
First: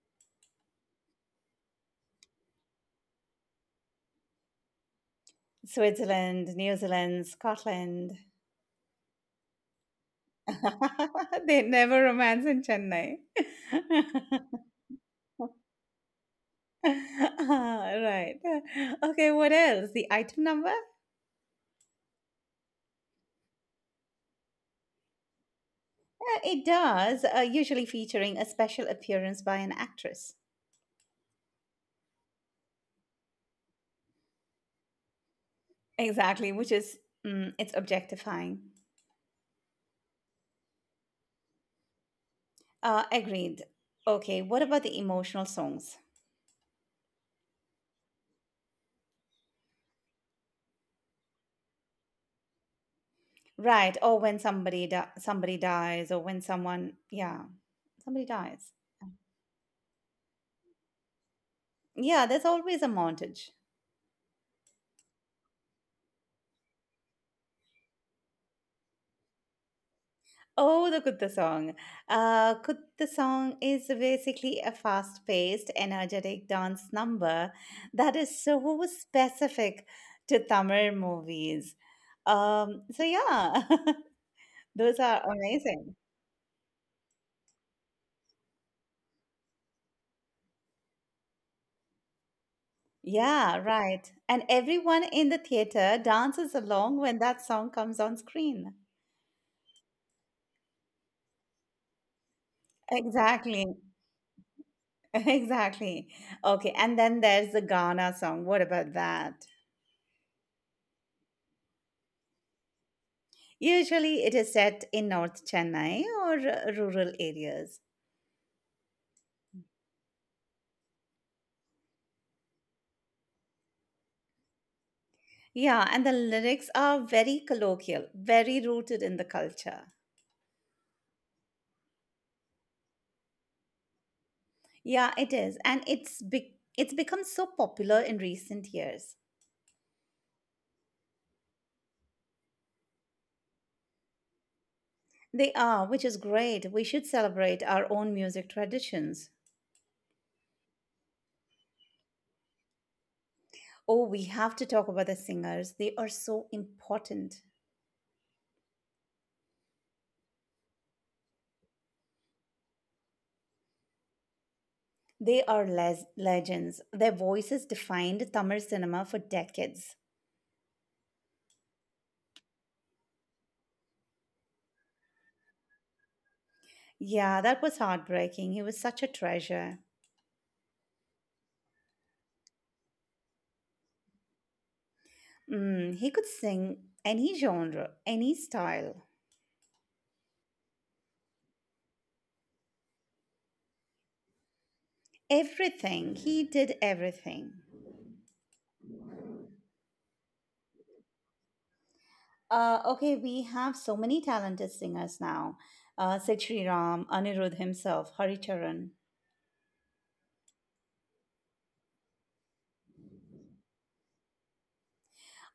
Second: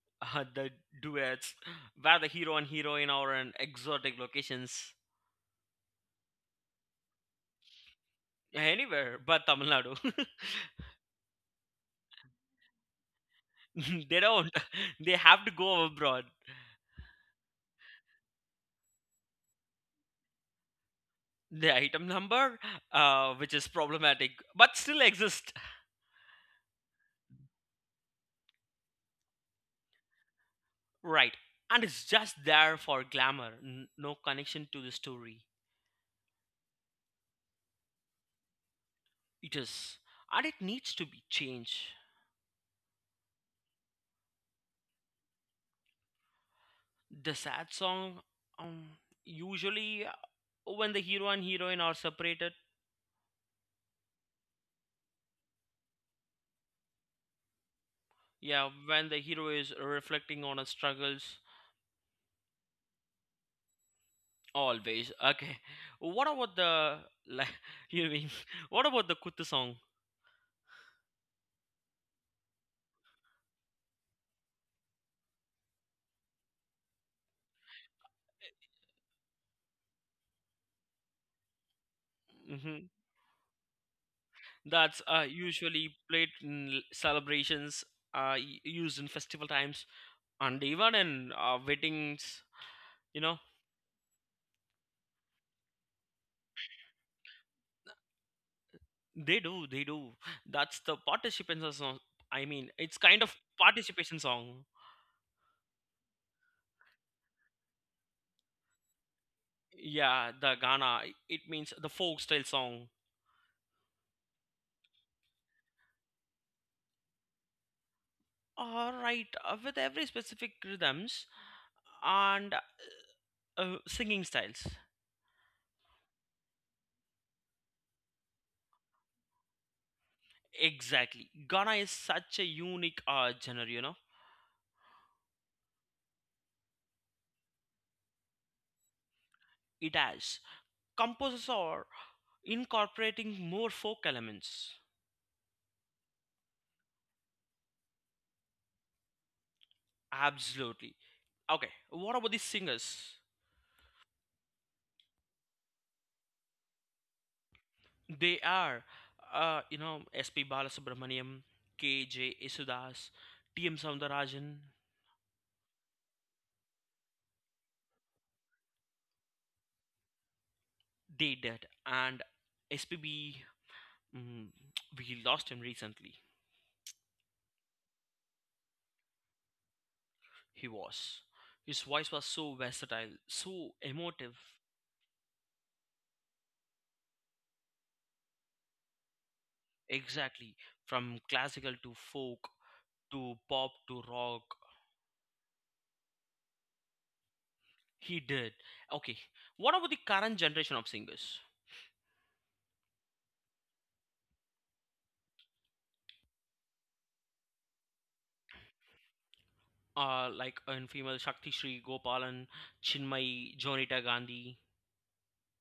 Speaker 2: *laughs* the duets where the hero and heroine are in exotic locations.
Speaker 1: Switzerland, New Zealand, Scotland.
Speaker 2: Anywhere but Tamil Nadu.
Speaker 1: *laughs* They never romance in Chennai.
Speaker 2: *laughs* They don't.
Speaker 1: *laughs*
Speaker 2: *laughs* They have to go abroad.
Speaker 1: Ah, right. Okay, what else? The item number?
Speaker 2: The item number, which is problematic, but still exists.
Speaker 1: It does, usually featuring a special appearance by an actress.
Speaker 2: Right. And it's just there for glamour, no connection to the story.
Speaker 1: Exactly, which is, it's objectifying.
Speaker 2: It is. And it needs to be changed.
Speaker 1: Agreed. Okay, what about the emotional songs?
Speaker 2: The sad song, um, usually when the hero and heroine are separated,
Speaker 1: Right, or when somebody dies, or when yeah, somebody
Speaker 2: yeah,
Speaker 1: dies.
Speaker 2: when the hero is reflecting on his struggles.
Speaker 1: Yeah, there's always a montage.
Speaker 2: Always. Okay. What about the, like *laughs* you mean *laughs* what about the Kuttu song?
Speaker 1: Oh, the Kutta song. Kutta song is basically a fast-paced, energetic dance number that is so specific to Tamil movies.
Speaker 2: Hmm.
Speaker 1: So yeah, *laughs* those
Speaker 2: That's
Speaker 1: are
Speaker 2: usually
Speaker 1: amazing.
Speaker 2: played in celebrations, used in festival times, and even in weddings. You know,
Speaker 1: Yeah, right. And everyone in the theater dances along when that song comes on screen.
Speaker 2: they do, they do. That's the participation song. I mean, it's kind of
Speaker 1: Exactly. *laughs*
Speaker 2: participation song.
Speaker 1: Exactly. Okay. And then there's the Ghana song. What about that?
Speaker 2: Yeah, the Ghana. It means the folk style song.
Speaker 1: Usually it is set in North Chennai or rural areas.
Speaker 2: All right, with every specific rhythms and singing styles.
Speaker 1: Yeah. And the lyrics are very colloquial, very rooted in the culture.
Speaker 2: Exactly. Ghana is such a unique genre, you know.
Speaker 1: Yeah, it is. And it's become so popular in recent years.
Speaker 2: It has composers are incorporating more folk elements.
Speaker 1: They are, which is great. We should celebrate our own music traditions.
Speaker 2: Absolutely. Okay, what about the singers?
Speaker 1: Oh, we have to talk about the singers. They are so important.
Speaker 2: They are, you know, S.P. Balasubramaniam, K.J. Isudas, T.M. Soundarajan.
Speaker 1: They are legends. Their voices defined Tamil cinema for decades.
Speaker 2: They did. And S.P.B. Mm, we lost him recently.
Speaker 1: Yeah, that was heartbreaking. He was such a treasure.
Speaker 2: He was. His voice was so versatile, so emotive.
Speaker 1: Mm, he could sing any genre, any style,
Speaker 2: Exactly. From classical to folk to pop to rock,
Speaker 1: everything. He did everything.
Speaker 2: he did. Okay. What about the current generation of singers?
Speaker 1: Okay, we have so many talented singers now. Sid Sriram, Anirudh himself, Haricharan.
Speaker 2: Like in female Shakti Shri Gopalan, Chinmay, Jonita Gandhi.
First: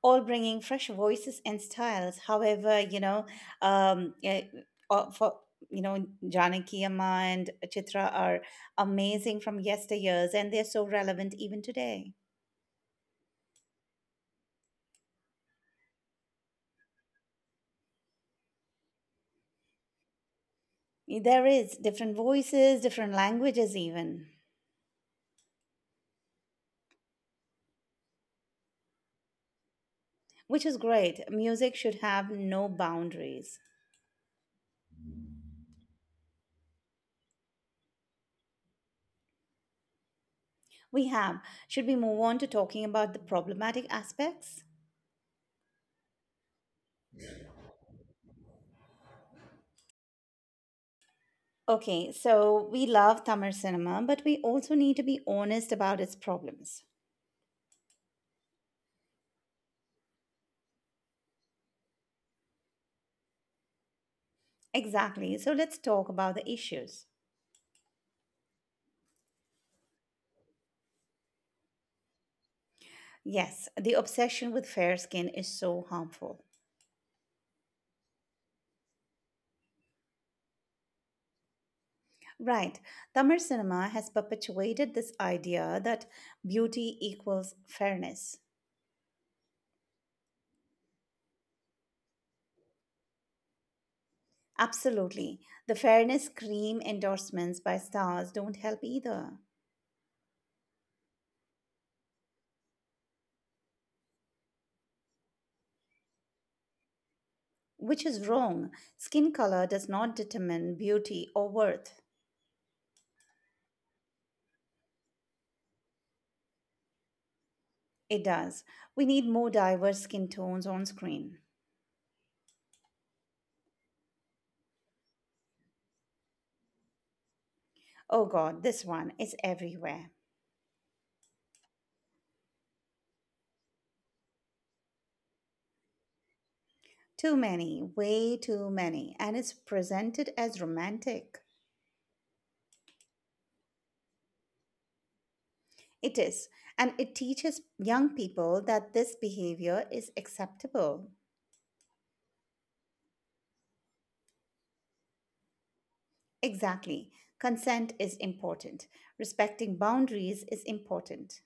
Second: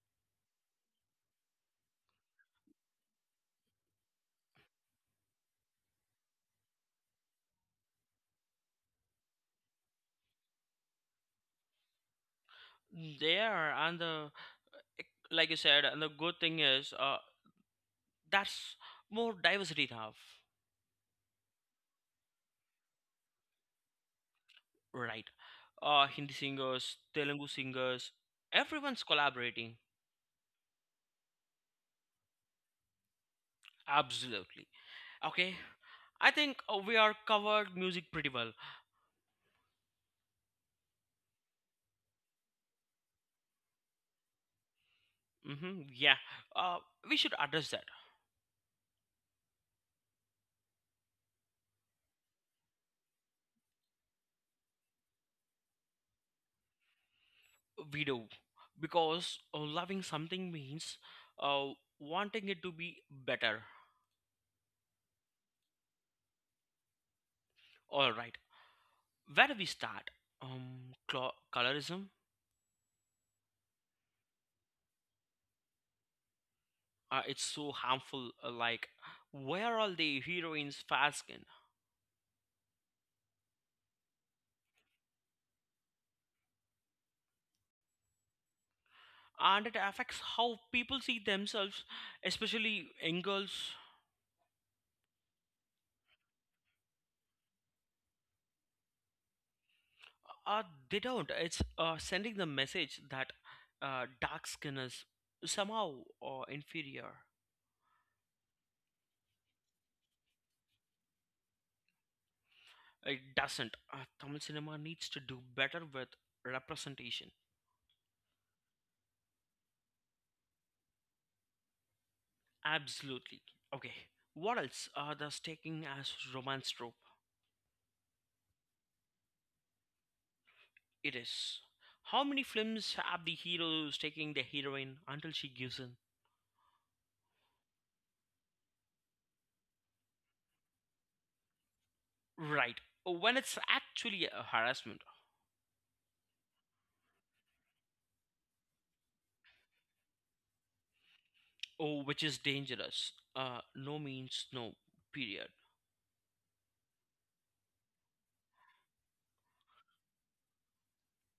Speaker 1: All bringing fresh voices and styles. However, yeah, for Janaki Amma and Chitra are amazing from yesteryears, and they're so relevant even today.
Speaker 2: There and the, like you said, and the good thing is, that's more diversity now,
Speaker 1: There is different voices, different languages, even,
Speaker 2: right? Hindi singers, Telugu singers, everyone's collaborating.
Speaker 1: which is great. Music should have no boundaries.
Speaker 2: Absolutely. Okay. I think we are covered music pretty well.
Speaker 1: We have. Should we move on to talking about the problematic aspects?
Speaker 2: Mm-hmm. Yeah, uh, we should address that.
Speaker 1: Okay, so we love Tamil cinema, but we also need to be honest about its problems.
Speaker 2: We do, because loving something means uh, wanting it to be better.
Speaker 1: Exactly. So let's talk about the issues.
Speaker 2: All right, where do we start? Colorism.
Speaker 1: Yes, the obsession with fair skin is so harmful.
Speaker 2: It's so harmful. Like, where are the heroines fair skin?
Speaker 1: Right. Tamil cinema has perpetuated this idea that beauty equals fairness.
Speaker 2: And it affects how people see themselves, especially young girls.
Speaker 1: Absolutely. The fairness cream endorsements by stars don't help either,
Speaker 2: Uh, they don't. It's sending the message that dark skin is somehow inferior.
Speaker 1: which is wrong. Skin color does not determine beauty or worth.
Speaker 2: It doesn't. Tamil cinema needs to do better with representation.
Speaker 1: It does. We need more diverse skin tones on screen.
Speaker 2: Absolutely. Okay. What else are they taking as romance trope?
Speaker 1: Oh god, this one is everywhere.
Speaker 2: It is. How many films have the heroes taking the heroine until she gives in?
Speaker 1: Too many, way too many, and it's presented as romantic.
Speaker 2: Right. When it's actually a harassment,
Speaker 1: It is, and it teaches young people that this behavior is acceptable.
Speaker 2: oh, which is dangerous. No means no. Period.
Speaker 1: Exactly. Consent is important, respecting boundaries is important.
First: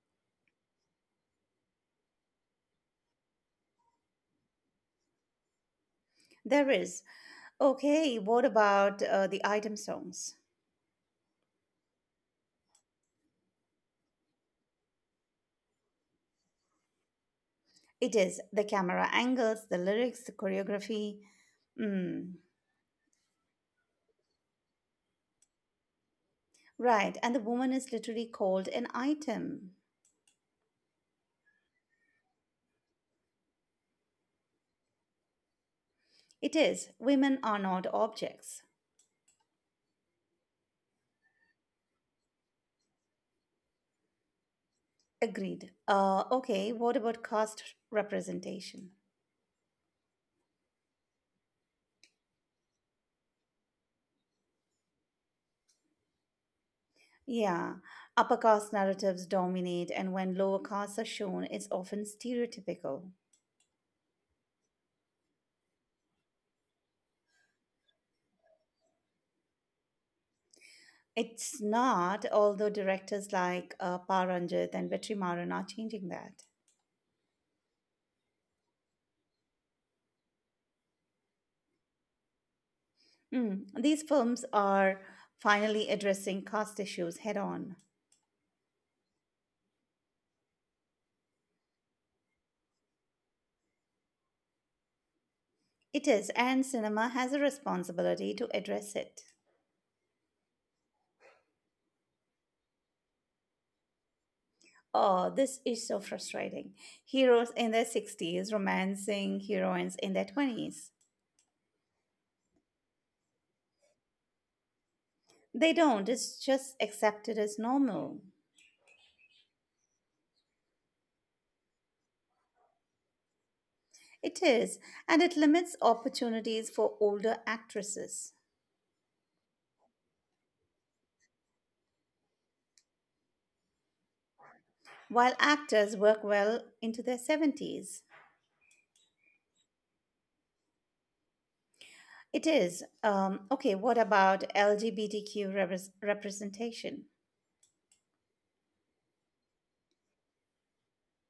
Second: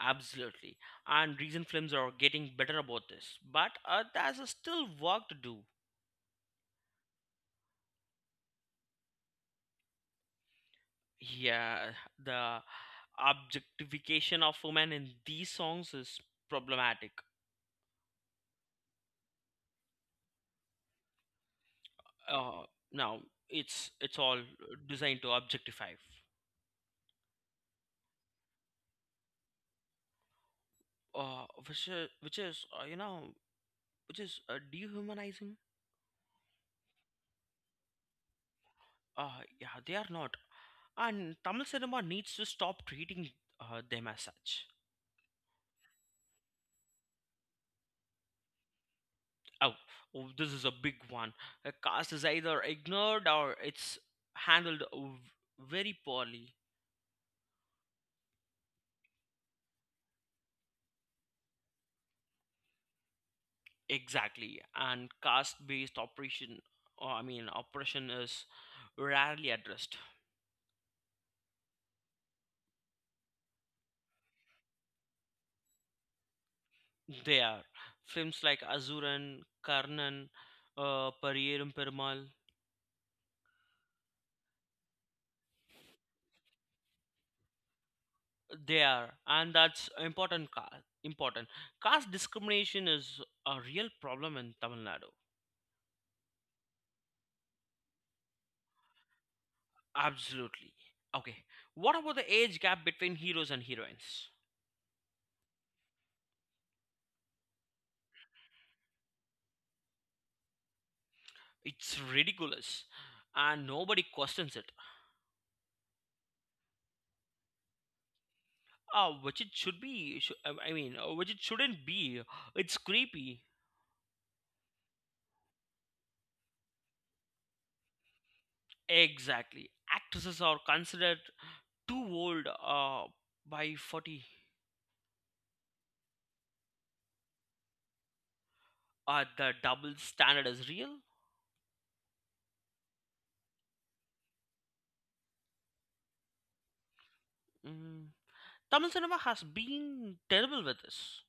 Speaker 2: Absolutely. And recent films are getting better about this, but there's still work to do.
Speaker 1: There is, okay, what about the item songs?
Speaker 2: Yeah, the objectification of women in these songs is problematic.
Speaker 1: It is the camera angles, the lyrics, the choreography. Mm,
Speaker 2: Uh, Now it's all designed to objectify,
Speaker 1: right, and the woman is literally called an item.
Speaker 2: which is which is dehumanizing.
Speaker 1: It is, women are not objects.
Speaker 2: Yeah, they are not, and Tamil cinema needs to stop treating them as such.
Speaker 1: Agreed. Okay, what about caste representation?
Speaker 2: Oh, oh, this is a big one. A caste is either ignored or it's handled very poorly.
Speaker 1: Yeah, upper caste narratives dominate, and when lower castes are shown, it's often stereotypical.
Speaker 2: Exactly, and caste-based operation, or I mean, oppression is rarely addressed.
Speaker 1: It's not, although directors like Paranjit and Vetrimaran are changing that.
Speaker 2: They are films like Azuran, Karnan, Pariyerum Perumal.
Speaker 1: Mm, these films are finally addressing caste issues head on.
Speaker 2: They are, and that's important. Important caste discrimination is a real problem in Tamil Nadu.
Speaker 1: It is, and cinema has a responsibility to address it.
Speaker 2: Absolutely. Okay, what about the age gap between heroes and heroines?
Speaker 1: Oh, this is so frustrating. Heroes in their 60s romancing heroines in their 20s.
Speaker 2: It's ridiculous, and nobody questions it.
Speaker 1: They don't, it's just accepted as normal.
Speaker 2: Which it should be. I mean, which it shouldn't be. It's creepy.
Speaker 1: It is, and it limits opportunities for older actresses,
Speaker 2: Exactly. Actresses are considered too old by 40.
Speaker 1: while actors work well into their 70s.
Speaker 2: The double standard is real.
Speaker 1: It is. Okay, what about LGBTQ representation?
Speaker 2: Mm. Tamil cinema has been terrible with this.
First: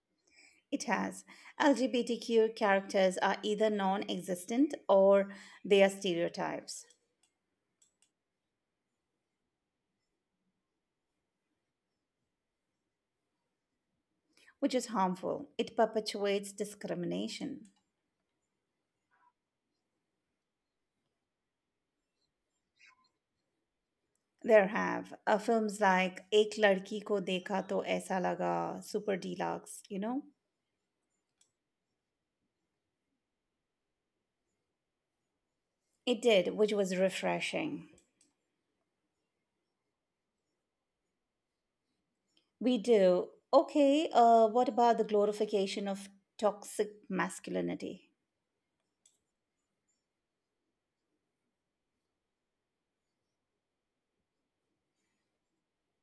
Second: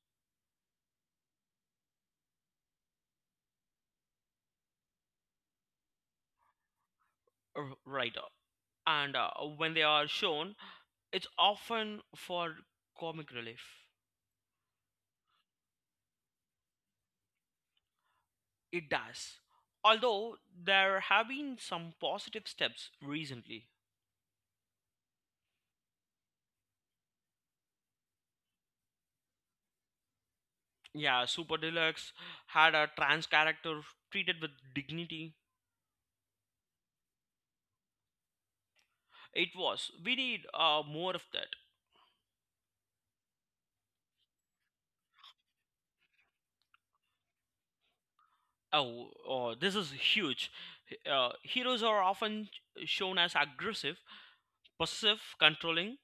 Speaker 1: It has. LGBTQ characters are either non existent or they are stereotypes.
Speaker 2: Right. And when they are shown, it's often for comic relief.
Speaker 1: Which is harmful. It perpetuates discrimination.
Speaker 2: It does. Although there have been some positive steps recently.
Speaker 1: There have films like Ek Ladki Ko Dekha To Aisa Laga, Super Deluxe, you know?
Speaker 2: Yeah, Super Deluxe had a trans character treated with dignity.
Speaker 1: It did, which was refreshing.
Speaker 2: It was. We need more of that.
Speaker 1: We do. Okay, what about the glorification of toxic masculinity?
Speaker 2: Oh, oh, this is huge. Heroes are often shown as aggressive, possessive, controlling,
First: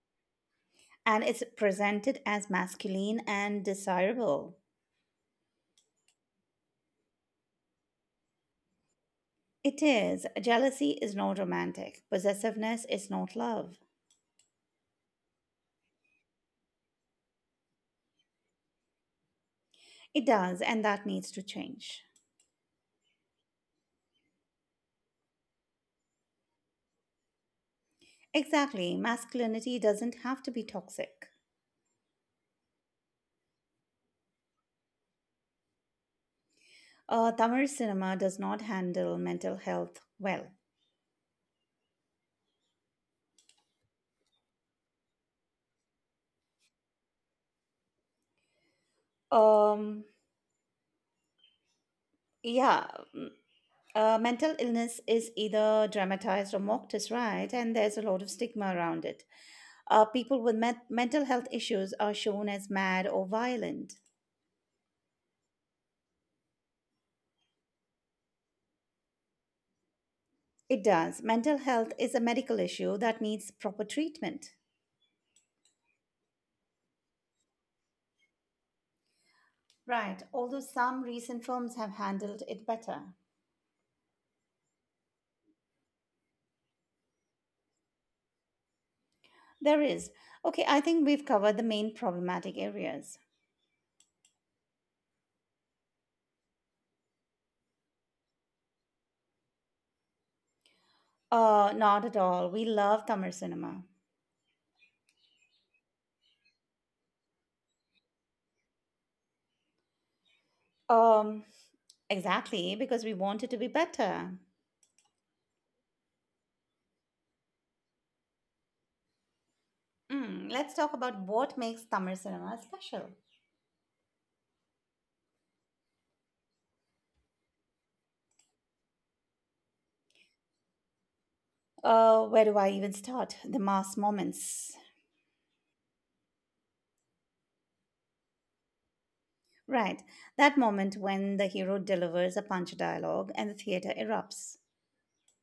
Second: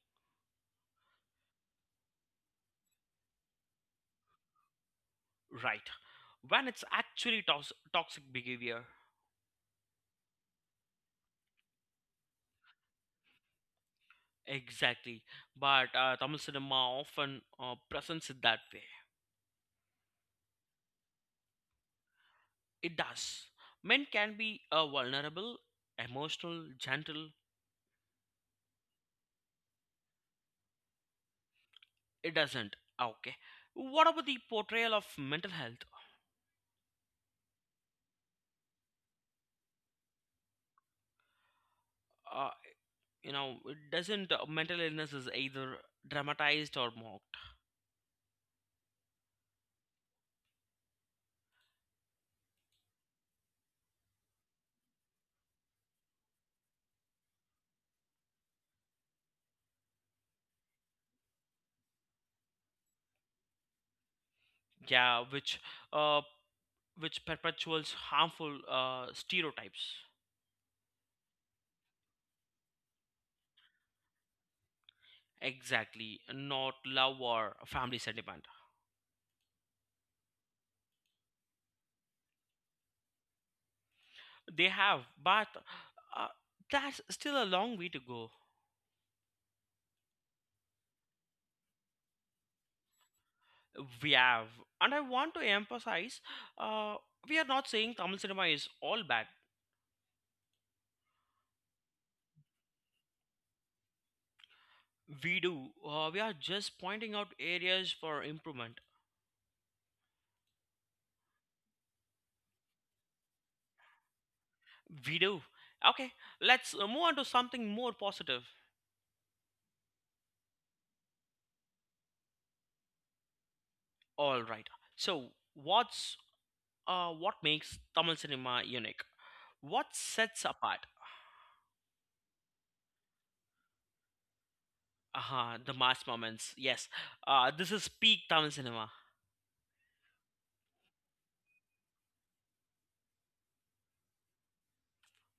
Speaker 1: And it's presented as masculine and desirable.
Speaker 2: right? When it's actually toxic behavior.
Speaker 1: It is. Jealousy is not romantic. Possessiveness is not love.
Speaker 2: Exactly. But Tamil cinema often presents it that way.
Speaker 1: It does, and that needs to change.
Speaker 2: It does. Men can be vulnerable, emotional, gentle.
Speaker 1: Exactly. Masculinity doesn't have to be toxic.
Speaker 2: It doesn't. Okay. What about the portrayal of mental health?
Speaker 1: Tamil cinema does not handle mental health well.
Speaker 2: Uh, you know, it doesn't. Mental illness is either dramatized or mocked?
Speaker 1: Um, yeah, mental illness is either dramatized or mocked as right, and there's a lot of stigma around it. People with mental health issues are shown as mad or violent.
Speaker 2: Yeah, uh, which perpetuates harmful stereotypes.
Speaker 1: It does. Mental health is a medical issue that needs proper treatment.
Speaker 2: Exactly, not love or family sentiment.
Speaker 1: Right, although some recent films have handled it better.
Speaker 2: They have, but uh, that's still a long way to go.
Speaker 1: There is. Okay, I think we've covered the main problematic areas.
Speaker 2: We have, and I want to emphasize, uh, we are not saying Tamil cinema is all bad.
Speaker 1: Not at all. We love Tamil cinema.
Speaker 2: We do. We are just pointing out areas for improvement.
Speaker 1: Um, exactly, because we want it to be better.
Speaker 2: We do. Okay, let's move on to something more positive.
Speaker 1: Mm, let's talk about what makes Tamil cinema special.
Speaker 2: All right. So, what's what makes Tamil cinema unique? What sets apart?
Speaker 1: Where do I even start? The mass moments.
Speaker 2: Uh-huh, the mass moments. Yes. This is peak Tamil cinema.
Speaker 1: Right, that moment when the hero delivers a punch dialogue and the theater erupts.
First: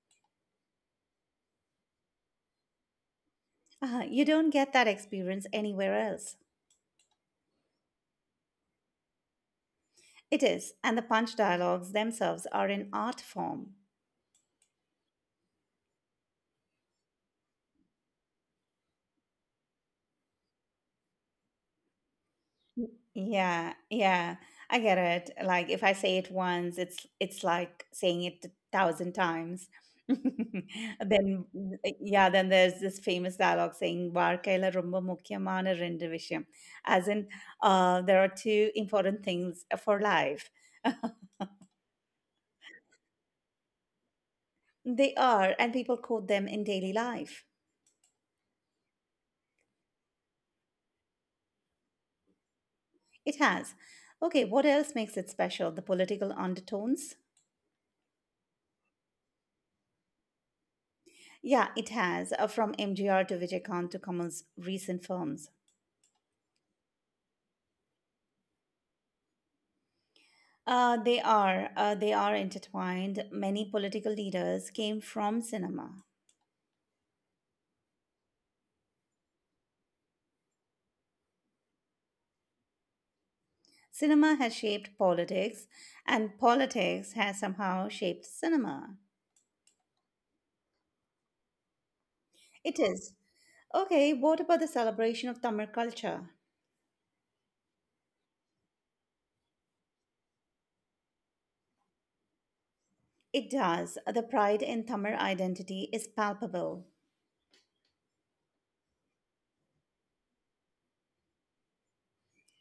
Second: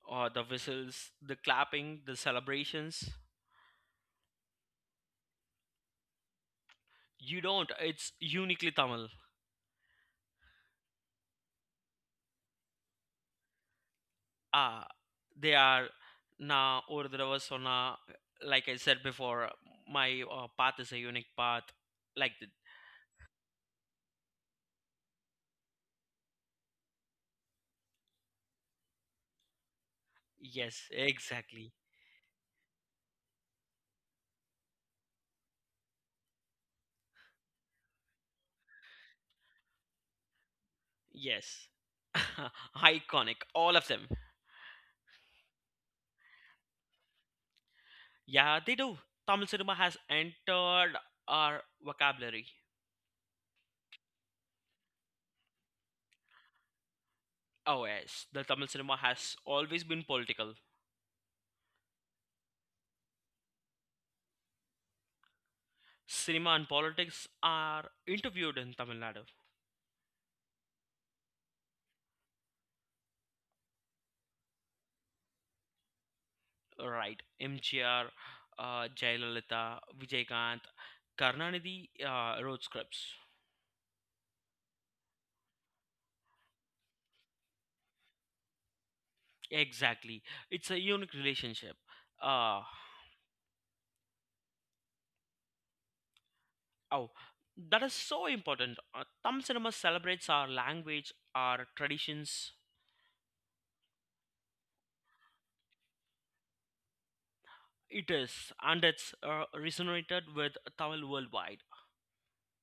Speaker 2: The whistles, the clapping, the celebrations.
Speaker 1: You don't get that experience anywhere else.
Speaker 2: You don't. It's uniquely Tamil.
Speaker 1: It is, and the punch dialogues themselves are in art form.
Speaker 2: uh, they are now or so, like I said before, my path is a unique path, like the...
Speaker 1: Yeah, yeah, I get it. Like if I say it once, it's like saying it a thousand times. *laughs*
Speaker 2: Yes,
Speaker 1: Then
Speaker 2: exactly.
Speaker 1: yeah, then there's this famous dialogue saying "varkaila romba mukkiyamaana rendu vishayam," as in there are two important things for life.
Speaker 2: Yes. *laughs* Iconic, all of them.
Speaker 1: They are, and people quote them in daily life.
Speaker 2: Yeah, they do. Tamil cinema has entered our vocabulary.
Speaker 1: It has. Okay, what else makes it special? The political undertones?
Speaker 2: Oh yes, the Tamil cinema has always been political.
Speaker 1: Yeah, it has, from MGR to Vijaykant to Kamal's recent films.
Speaker 2: Cinema and politics are interviewed in Tamil Nadu.
Speaker 1: They are. They are intertwined. Many political leaders came from cinema.
Speaker 2: Right. MGR, Jayalalitha, Vijaykant, Karnanidhi wrote scripts.
Speaker 1: Cinema has shaped politics, and politics has somehow shaped cinema.
Speaker 2: Exactly. It's a unique relationship. Uh,
Speaker 1: It is. Okay, what about the celebration of Tamil culture?
Speaker 2: oh, that is so important. Thumb cinema celebrates our language, our traditions.
Speaker 1: It does. The pride in Tamil identity is palpable.
Speaker 2: It is, and it's resonated with Tamil worldwide.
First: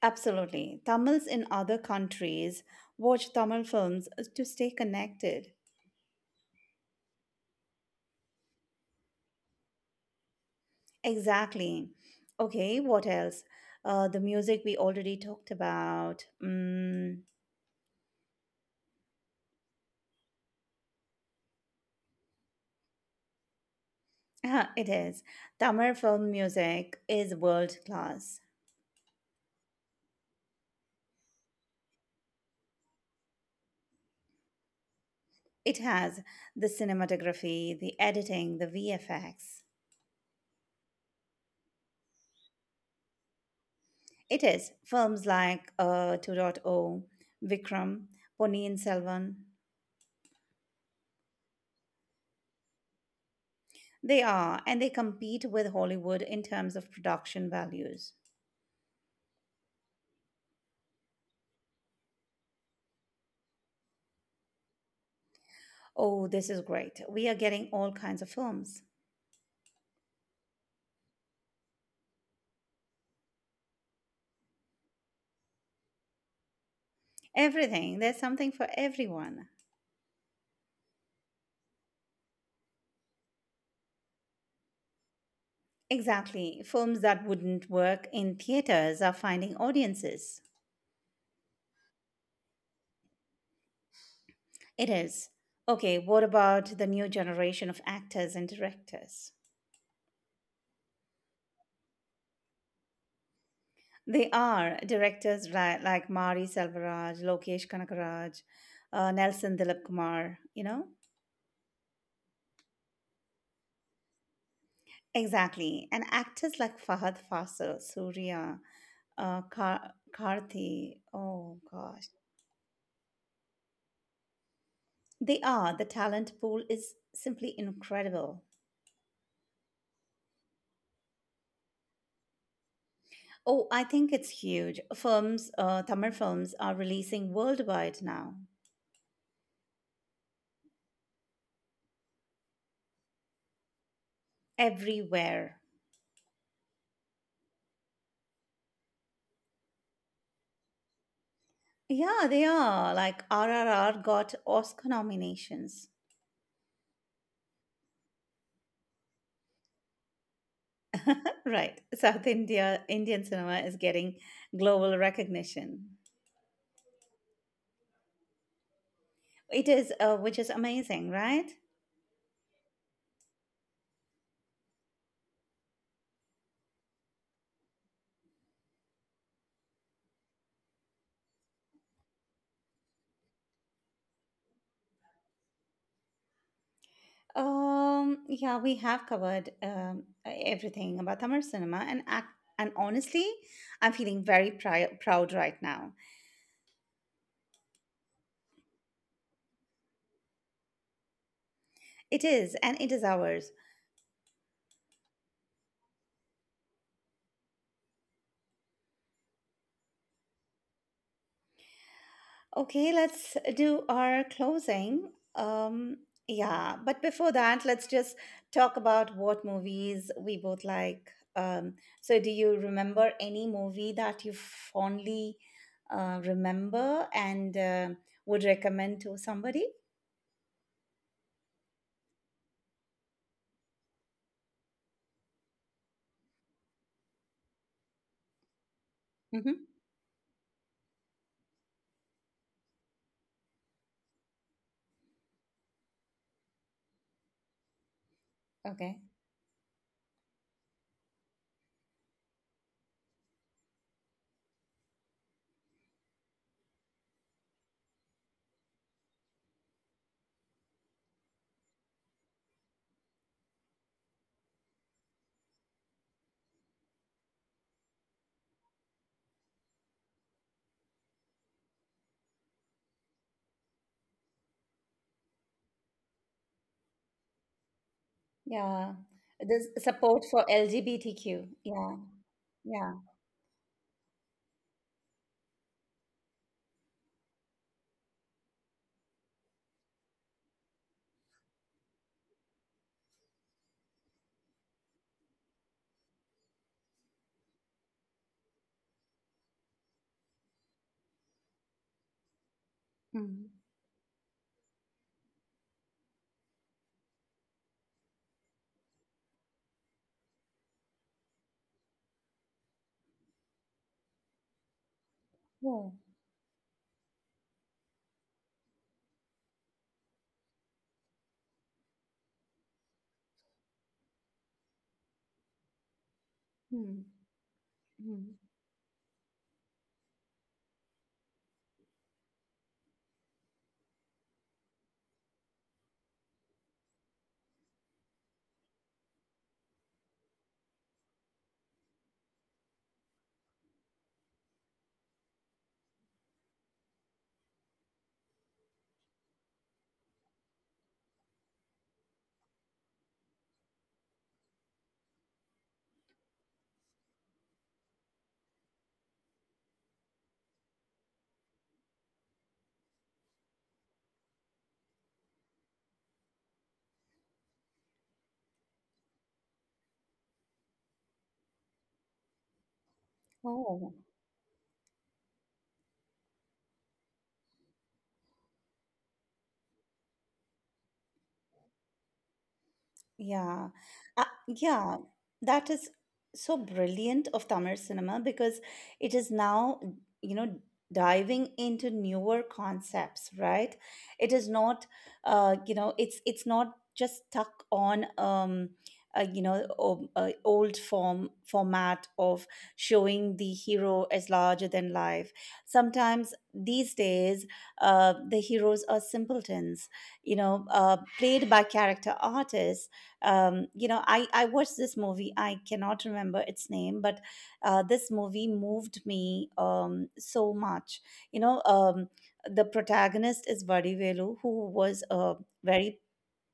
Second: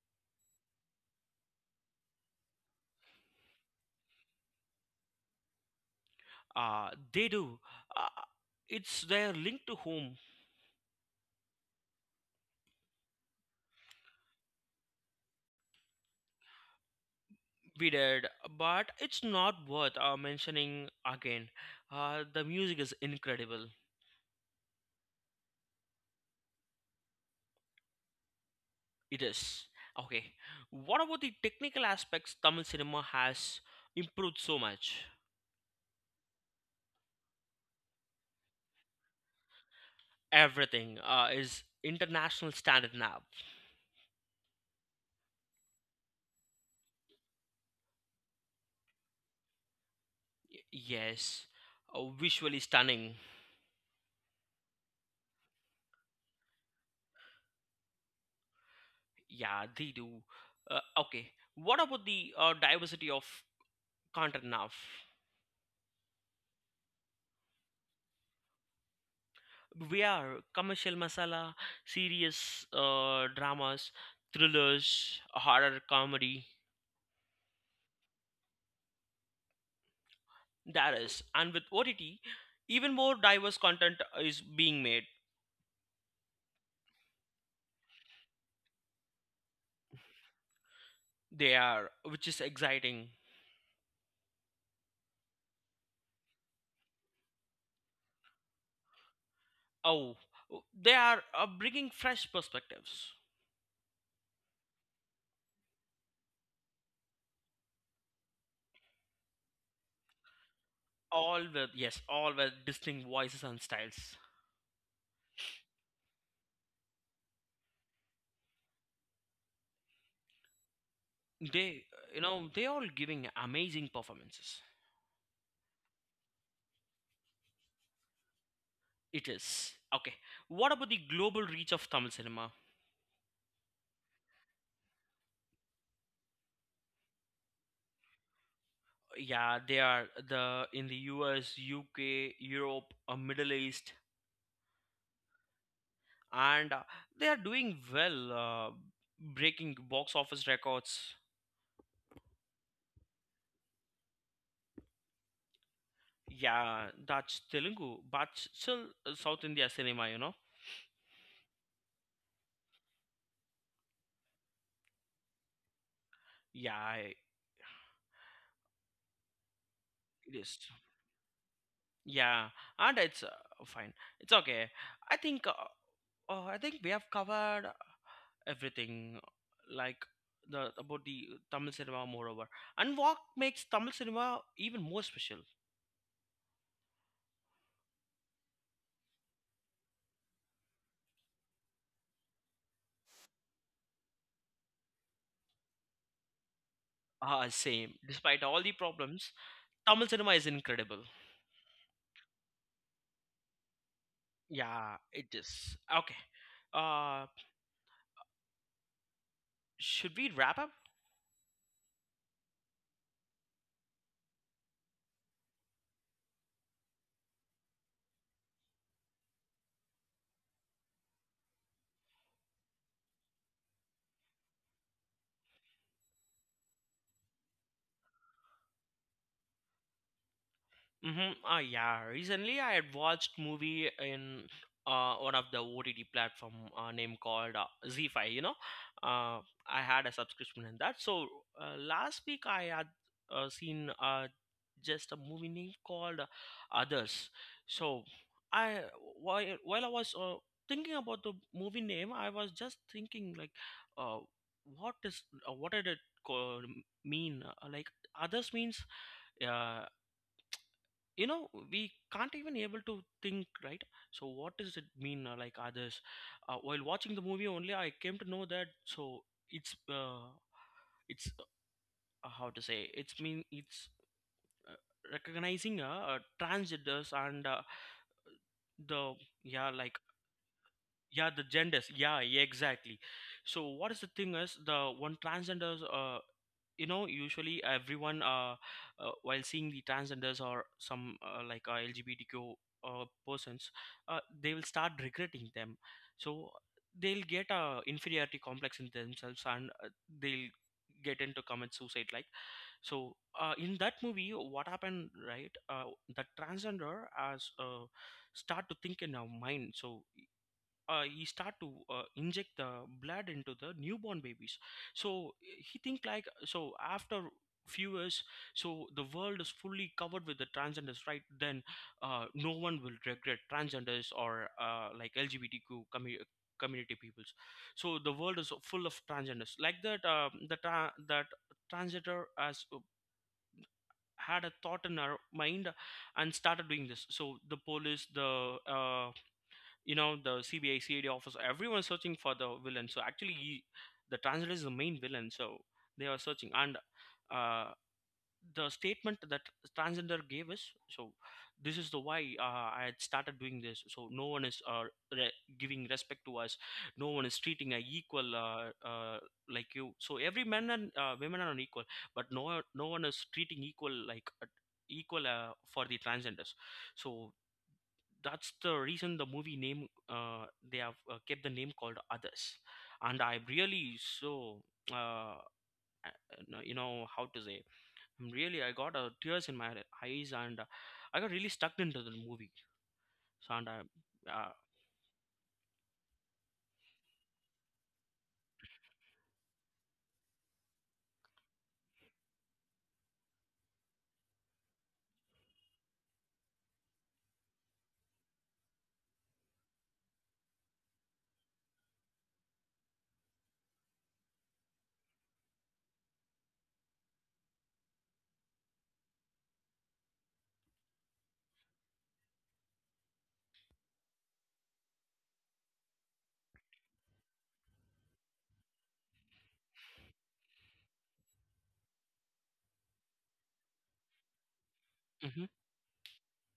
Speaker 1: Absolutely. Tamils in other countries watch Tamil films to stay connected.
Speaker 2: They do. Uh, it's their link to home.
Speaker 1: Exactly. Okay, what else? The music we already talked about. Mm,
Speaker 2: We did, but it's not worth mentioning again. The music is incredible.
Speaker 1: ah, it is. Tamil film music is world class.
Speaker 2: It is. Okay. What about the technical aspects? Tamil cinema has improved so much.
Speaker 1: It has the cinematography, the editing, the VFX.
Speaker 2: Everything is international standard now.
Speaker 1: It is. Films like 2.0, Vikram, Ponniyin Selvan.
Speaker 2: Yes. Visually stunning.
Speaker 1: They are, and they compete with Hollywood in terms of production values.
Speaker 2: Yeah, they do. Okay. What about the diversity of content now?
Speaker 1: Oh, this is great. We are getting all kinds of films.
Speaker 2: We are commercial masala, serious dramas, thrillers, horror comedy.
Speaker 1: Everything. There's something for everyone.
Speaker 2: That is, and with OTT, even more diverse content is being made.
Speaker 1: Exactly. Films that wouldn't work in theaters are finding audiences.
Speaker 2: They are, which is exciting.
Speaker 1: It is. Okay, what about the new generation of actors and directors?
Speaker 2: Oh, they are bringing fresh perspectives.
Speaker 1: They are directors like Mari Selvaraj, Lokesh Kanagaraj, Nelson Dilip Kumar, you know?
Speaker 2: All with yes, all with distinct voices and styles.
Speaker 1: Exactly. And actors like Fahad Fasil, Surya, uh, Kar- Karthi. Oh,
Speaker 2: They,
Speaker 1: gosh.
Speaker 2: you know, they all giving amazing performances.
Speaker 1: They are. The talent pool is simply incredible.
Speaker 2: It is. Okay. What about the global reach of Tamil cinema?
Speaker 1: Oh, I think it's huge. Tamil films are releasing worldwide now,
Speaker 2: Yeah, they are, the in the US, UK, Europe, Middle East,
Speaker 1: everywhere.
Speaker 2: and they are doing well, breaking box office records.
Speaker 1: Yeah, they are. Like RRR got Oscar nominations.
Speaker 2: Yeah, that's Telugu, but still South India cinema, you know.
Speaker 1: Right. *laughs* Indian cinema is getting global recognition.
Speaker 2: Yeah,
Speaker 1: It is,
Speaker 2: it
Speaker 1: which is
Speaker 2: is.
Speaker 1: amazing, right?
Speaker 2: Yeah, and it's fine. It's okay. I think uh, uh, i think we have covered everything, like the about the Tamil cinema moreover, and what makes Tamil cinema even more special.
Speaker 1: Yeah, we have covered everything about Tamil cinema and act. And honestly, I'm feeling very proud right now.
Speaker 2: Ah, same. Despite all the problems, Tamil cinema is incredible.
Speaker 1: It is, and it is ours.
Speaker 2: Yeah, it is. Okay. Uh, should we wrap up?
Speaker 1: Okay, let's do our closing. Um, yeah, but before that, let's just talk about what movies we both like. Um, so, do you remember any movie that you fondly remember and would recommend to somebody?
Speaker 2: Mm-hmm. Ah, yeah. Recently, I had watched movie in one of the OTT platform name called Z Five. You know, uh,
Speaker 1: Hmm.
Speaker 2: I had a subscription in that. So last week I had seen just a movie name called Others. So I
Speaker 1: Okay.
Speaker 2: while I was thinking about the movie name, I was just thinking like, uh, what is what did it co- mean? Like Others means uh, you know we can't even able to think right so what does it mean like others while watching the movie only I came to know that. So it's uh, it's how to say, it's mean it's uh, recognizing transgenders and
Speaker 1: Yeah.
Speaker 2: the, yeah,
Speaker 1: This
Speaker 2: like
Speaker 1: support for
Speaker 2: yeah, the
Speaker 1: LGBTQ.
Speaker 2: genders,
Speaker 1: Yeah.
Speaker 2: yeah, yeah,
Speaker 1: Yeah.
Speaker 2: exactly. So what is the thing is the one transgenders, you know, usually everyone, while seeing the transgenders or some like lgbtq persons, they will start regretting them. So they'll get a inferiority complex in themselves, and they'll get into commit suicide like. So
Speaker 1: Mm.
Speaker 2: in that movie what happened right, the transgender has, start to think in our mind. So he start to inject the blood into the newborn babies. So he
Speaker 1: Yeah.
Speaker 2: think like, so after few years, so the world is fully covered with the transgenders right, then no one will regret transgenders or like lgbtq community
Speaker 1: Mm.
Speaker 2: peoples. So the
Speaker 1: Mm.
Speaker 2: world is full of transgenders like that. That transgender has had a thought in her mind and started doing this. So the police, the you know, the CBI CID officer everyone's searching for the villain. So actually he, the transgender is the main villain, so they are searching. And uh, the statement that transgender gave us, so this is the why I had started doing this, so no one is re- giving respect to us, no one is treating a equal like you. So every man and women are unequal, but no, no one is treating equal like equal for the transgenders. So that's the reason the movie name, they have kept the name called Others. And I
Speaker 1: Oh.
Speaker 2: really so uh, you know, how to say, I'm really, I got tears in my eyes, and I got really stuck into the movie. So and
Speaker 1: Yeah.
Speaker 2: I uh,
Speaker 1: Yeah, that is so brilliant of Tamil cinema because it is now, you know, diving into newer concepts, right? It is not, it's not just stuck on, old format of showing the hero as larger than life. Sometimes these days, the heroes are simpletons, you know, played by character artists. You know, I watched this movie. I cannot remember its name, but this movie moved me so much. you know um, the protagonist is Vadivelu, who was a
Speaker 2: hmm.
Speaker 1: very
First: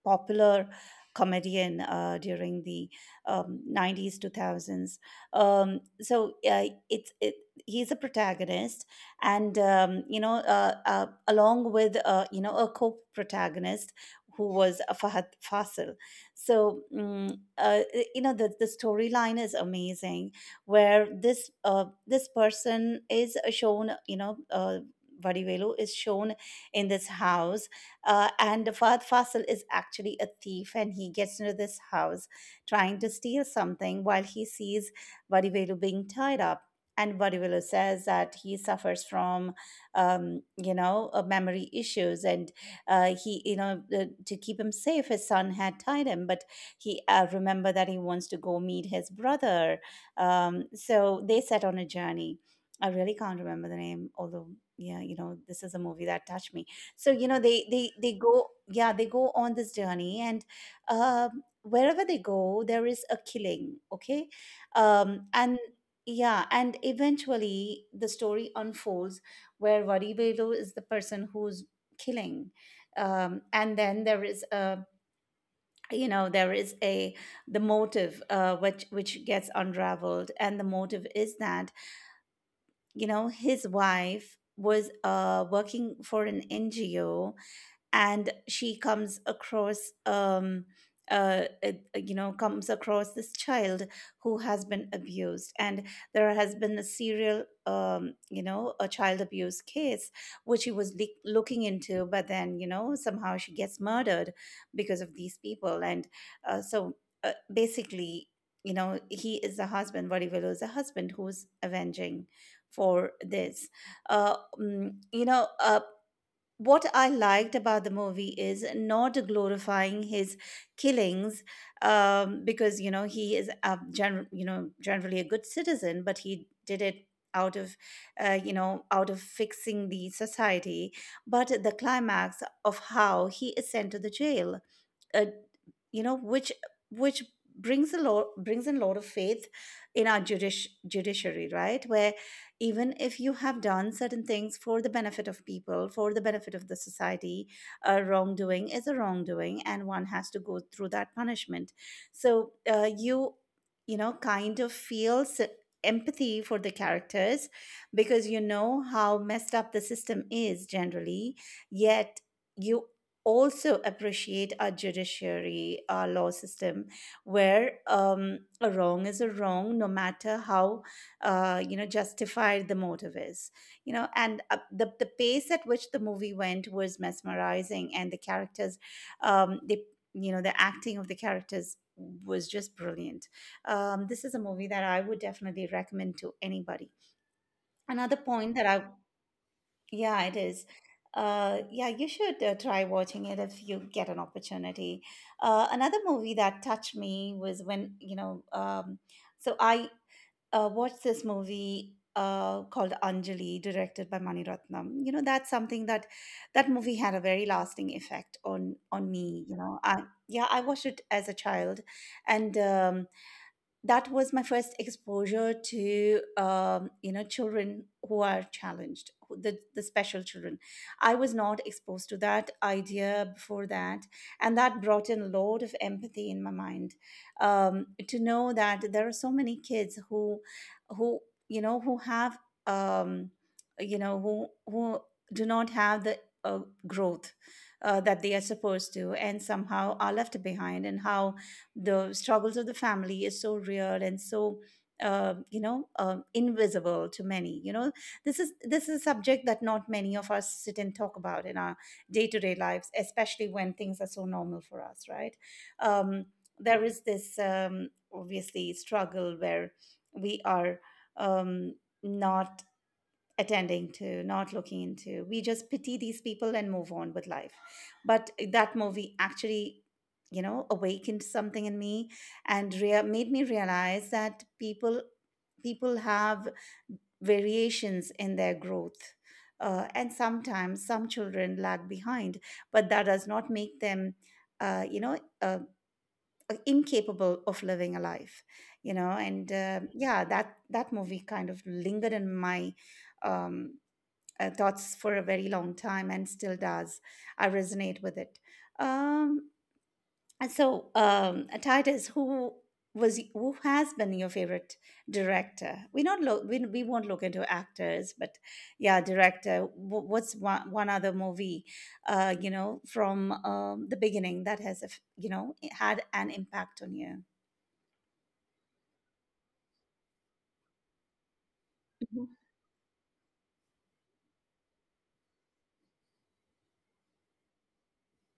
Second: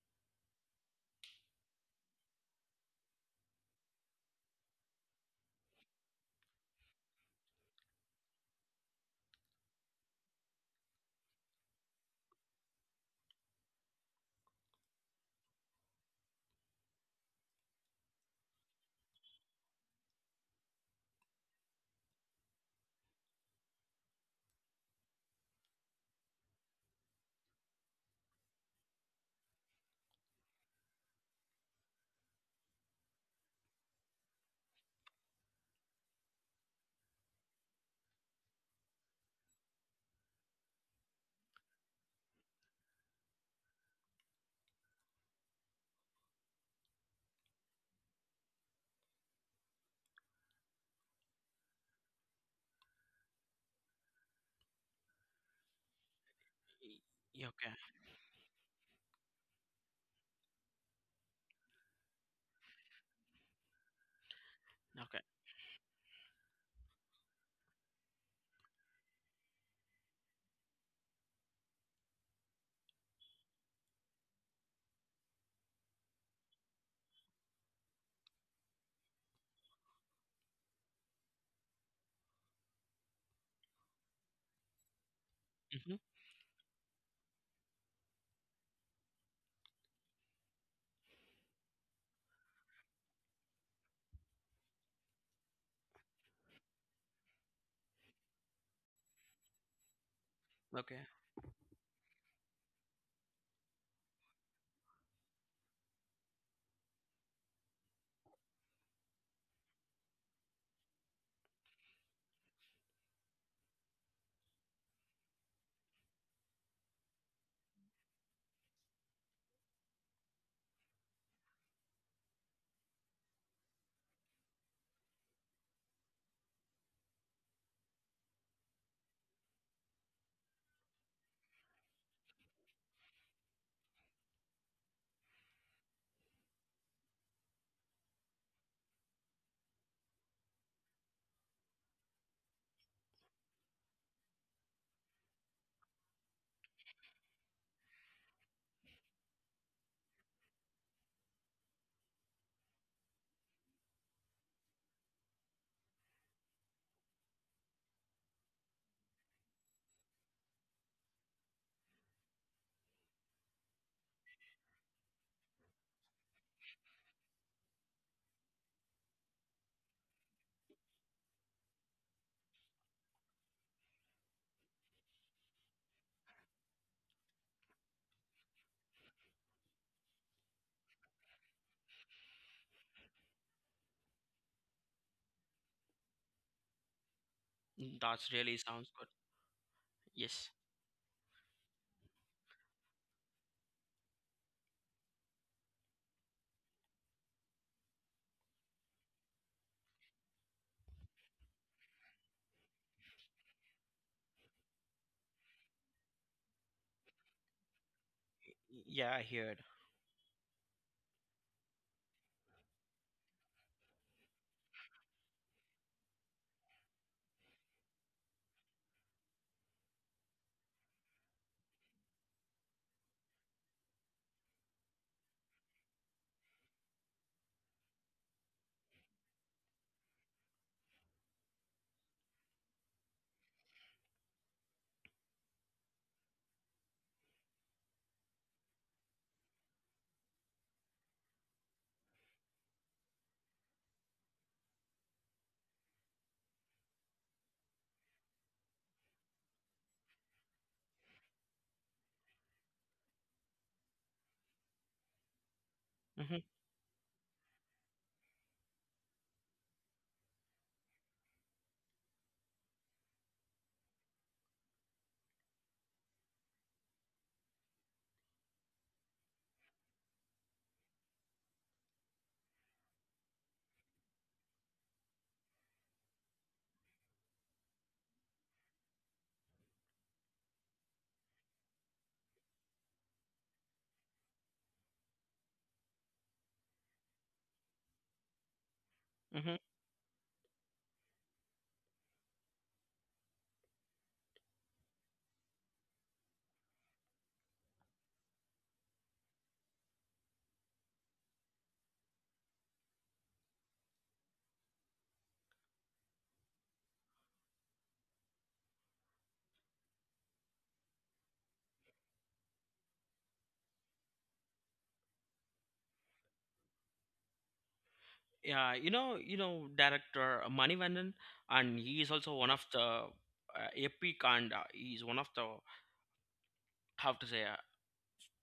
Speaker 1: popular comedian during the 90s, 2000s. um, so uh, it's it, he's a protagonist, and along with a co-protagonist who was Fahad Fasil. so mm, uh, you know, the storyline is amazing, where this person is shown, Vadivelu is shown in this house, and Fahad Fasil is actually a thief, and he gets into this house trying to steal something, while he sees Vadivelu being tied up. And Vadivelu says that he suffers from, you know, memory issues, and he, you know, the, to keep him safe, his son had tied him, but he remember that he wants to go meet his brother. So they set on a journey. I really can't remember the name, although yeah, you know, this is a movie that touched me. So you know
Speaker 2: Yeah, okay.
Speaker 1: they go yeah they go on this journey, and wherever they go there is a killing. Okay.
Speaker 2: Okay.
Speaker 1: And Yeah, and eventually the story unfolds, where Varivelu is the person who's killing. And then there is a, you know there is a the motive, which gets unraveled, and the motive is that, you know, his wife was
Speaker 2: Hmm.
Speaker 1: working for an NGO, and she comes across, you know, comes across this child who has been abused, and there has been a serial, you know, a child abuse case which she was
Speaker 2: Okay.
Speaker 1: looking into, but then, you know, somehow she gets murdered because of these people. And uh, so basically, you know, he is the husband. Vadivello is the husband who's avenging for this. uh mm, you know uh what I liked about the movie is not glorifying his killings, because, you know, he is a you know, generally a good citizen, but he did it out of you know, out of fixing the society. But the climax of how he is sent to the jail, uh, you know, which brings a lot, brings in a lot of faith in our judish judiciary, right? Where even if you have done certain things for the benefit of people, for the benefit of the society, a wrongdoing is a wrongdoing, and one has to go through that punishment. So you, you know, kind of feel empathy for the characters, because, you know, how messed up the system is generally. Yet you also appreciate our judiciary, our law system, where a wrong is a wrong, no matter how you know, justified the motive is. You know, and the pace at which the movie went was mesmerizing, and the characters, they you know, the acting of the characters was just brilliant. This is a movie that I would definitely recommend to anybody. Another
Speaker 2: That's really
Speaker 1: point that I,
Speaker 2: sounds good.
Speaker 1: yeah, it
Speaker 2: Yes.
Speaker 1: is. Yeah, you should try watching it if you get an opportunity. Another movie that touched me was when, you know, so I watched this movie called Anjali, directed by Mani Ratnam. You know, that's something that, that movie had a very lasting effect
Speaker 2: Yeah,
Speaker 1: on
Speaker 2: I
Speaker 1: me.
Speaker 2: heard.
Speaker 1: You know, I, yeah, I watched it as a child, and that was my first exposure to, you know, children who are challenged, the special children. I was not exposed to that idea before that, and that brought in a lot of empathy in my mind, to know that there are so many kids who, you know, who have, um, you know, who do not have the uh, growth that they are supposed to, and somehow are left behind, and how the struggles of the family is so real, and so, you know, invisible to many. You know, this is, this is a subject that not many of us sit and talk about in our day-to-day lives, especially when things are so normal for us, right? um,
Speaker 2: Hmm.
Speaker 1: there is this, obviously, struggle where we are, um, not attending to, not looking into. We just pity these people and move on with life. But eh, that movie actually, you know, awakened something in me, and made me realize that people, people have variations in their growth. And sometimes some children lag behind, but that does not make them, uh, you know, uh, incapable of living a life, you know.
Speaker 2: Hmm.
Speaker 1: And yeah, that, that movie kind of lingered in my, um, thoughts for a very long time, and still does. I resonate with it. Um, and so, Titus, who was, who has been your favorite director? We not look, we won't look into actors, but yeah, director. What's one, one other movie, you know, from, the beginning, that has you know, had an impact on you?
Speaker 2: Yeah, you know, director Manivandan, and he is also
Speaker 1: Mhm.
Speaker 2: one of the epic, and he is one of the, how to say, uh,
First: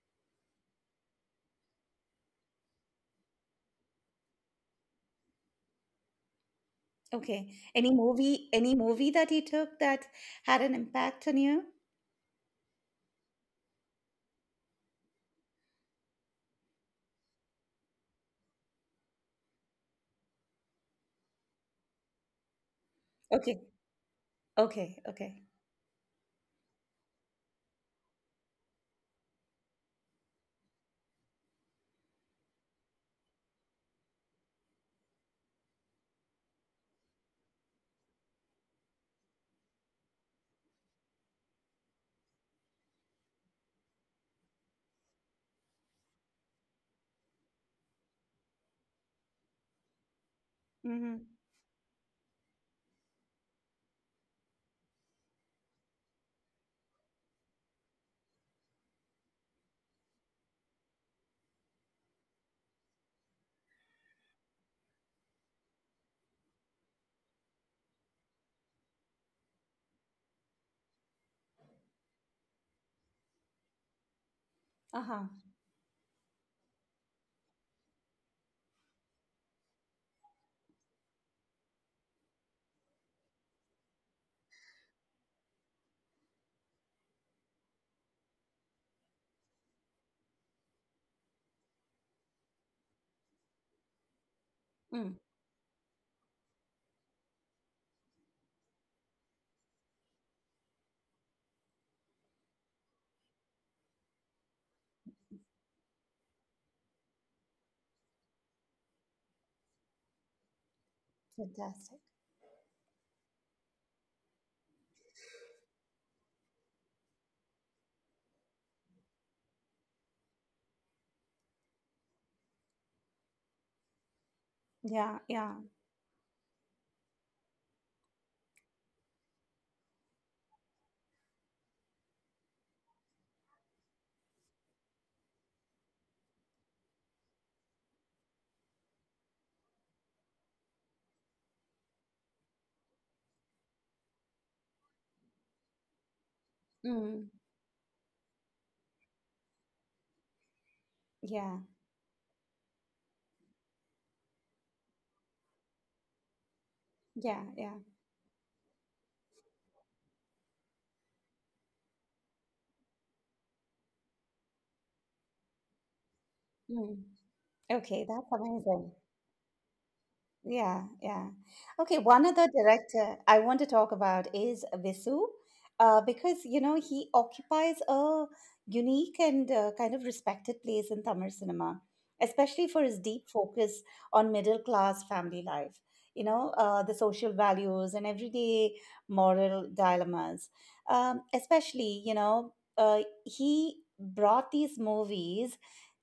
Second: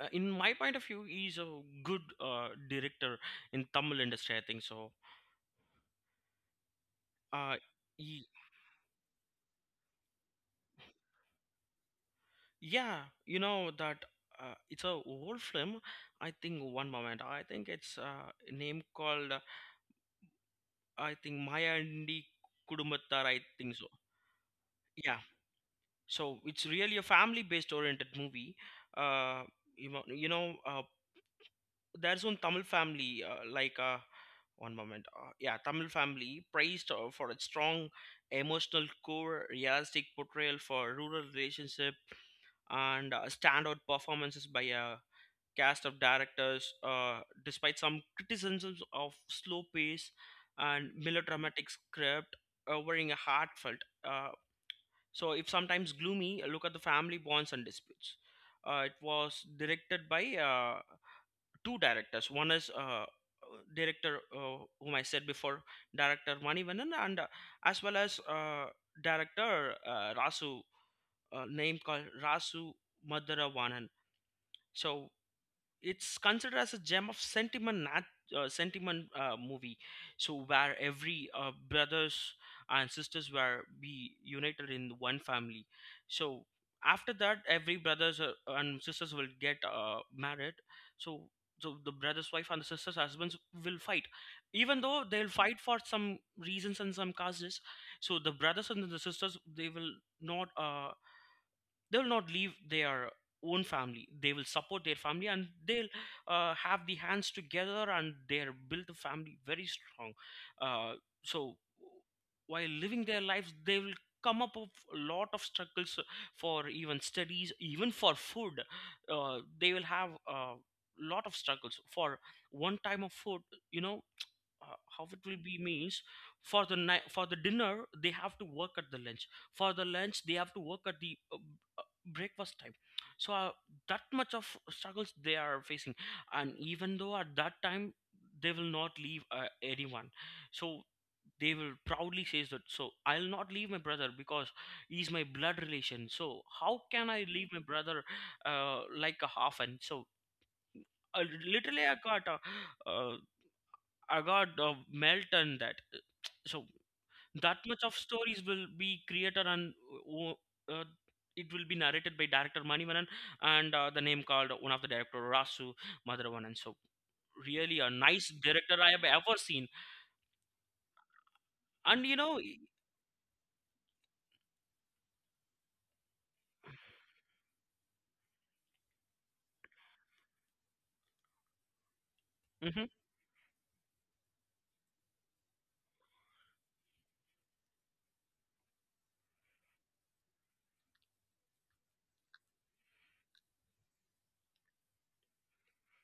Speaker 2: uh, in my point of view, he is a good director in Tamil industry I think so.
Speaker 1: Okay,
Speaker 2: uh, he-
Speaker 1: any movie that you took that had an impact on you?
Speaker 2: yeah, you know that, it's a old film. I think one moment, I think it's a name called, I think Maya and Kudumbattar, I
Speaker 1: Okay,
Speaker 2: think so.
Speaker 1: okay,
Speaker 2: Yeah,
Speaker 1: okay.
Speaker 2: so it's really a family based oriented movie. uh you know, there's one Tamil family like one moment yeah, Tamil family praised for its strong emotional core, realistic portrayal for rural relationship, and standout performances by a cast of directors, uh, despite some criticisms of slow pace and
Speaker 1: Mm-hmm.
Speaker 2: melodramatic script, offering a heartfelt, uh, so, if sometimes gloomy, look at the family bonds and disputes. It was directed by two directors. One is director whom I said before, director Manivannan, and as well as director Rasu, name called Rasu Madhuravanan. So
Speaker 1: Uh-huh.
Speaker 2: it's considered as a gem of sentiment sentiment movie, so where every brothers and sisters were be united in one family. So after that, every brothers and sisters will get married. So so the brother's wife and the sister's husbands will fight, even though
Speaker 1: Mm,
Speaker 2: they'll fight for some reasons and some causes. So the brothers and the sisters, not uh, they will not leave their own family. They will support their family, and they'll have the hands together, and they'll build the family very strong. uh, so
Speaker 1: fantastic.
Speaker 2: while living their lives, they will come up with a lot of struggles, for even studies, even for food. They will have a lot of struggles for one time of food, you know. uh, how it
Speaker 1: Yeah,
Speaker 2: will
Speaker 1: yeah.
Speaker 2: be means, for the night, for the dinner, they have to work at the lunch. For the lunch, they have to work at the breakfast time. So that much of struggles they are facing, and even though at that time they will not leave anyone. So they will proudly say that, so I'll not leave my brother, because he's my blood relation, so how can I
Speaker 1: Mm,
Speaker 2: leave my brother? Like a half, and so
Speaker 1: yeah,
Speaker 2: literally I got I got melt and that. So
Speaker 1: yeah,
Speaker 2: that
Speaker 1: yeah.
Speaker 2: much of stories will be created, and uh, uh, it will be narrated by director Manivanan, and the name called one of the director Rasu Madhavanan. So
Speaker 1: Mm.
Speaker 2: really a
Speaker 1: Okay,
Speaker 2: nice
Speaker 1: that's
Speaker 2: director I
Speaker 1: amazing.
Speaker 2: have ever seen.
Speaker 1: Yeah, yeah. Okay,
Speaker 2: And you
Speaker 1: one
Speaker 2: know,
Speaker 1: other director I want to talk about is Visu, because, you know, he occupies a unique and kind of respected place in Tamil cinema, especially for
Speaker 2: hmm.
Speaker 1: his deep focus on middle class family life. You know, the social values and everyday moral dilemmas. Especially, you know, he brought these movies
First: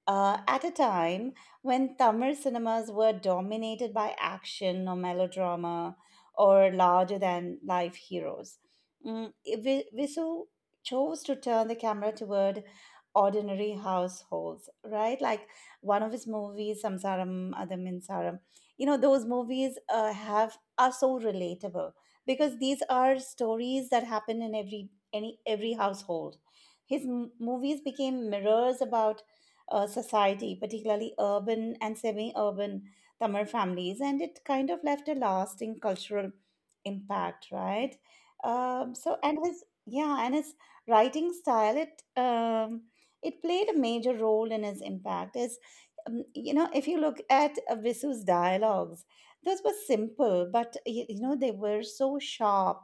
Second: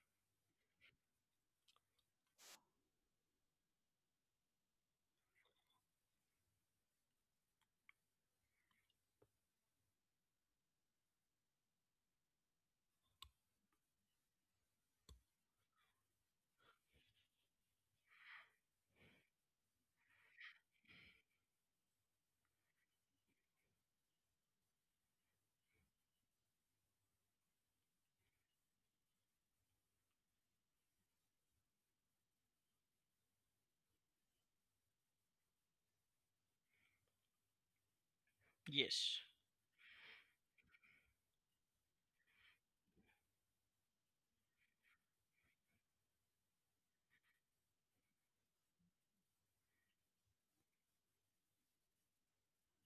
Speaker 1: at a time when Tamil cinemas were dominated by action or melodrama or larger than life heroes. Mm, Visu chose to turn the camera toward ordinary households, right? Like one of his movies, Samsaram Adam Saram. You know, those movies have are so relatable, because these are stories that happen in every, any, every household. His movies became mirrors about society, particularly urban and semi urban Tamil families, and it kind of left a lasting cultural impact, right?
Speaker 2: Yes.
Speaker 1: And his, yeah, and his writing style, it, it played a major role in his impact. Is you know, if you look at Visu's dialogues, those were simple, but you know, they were so sharp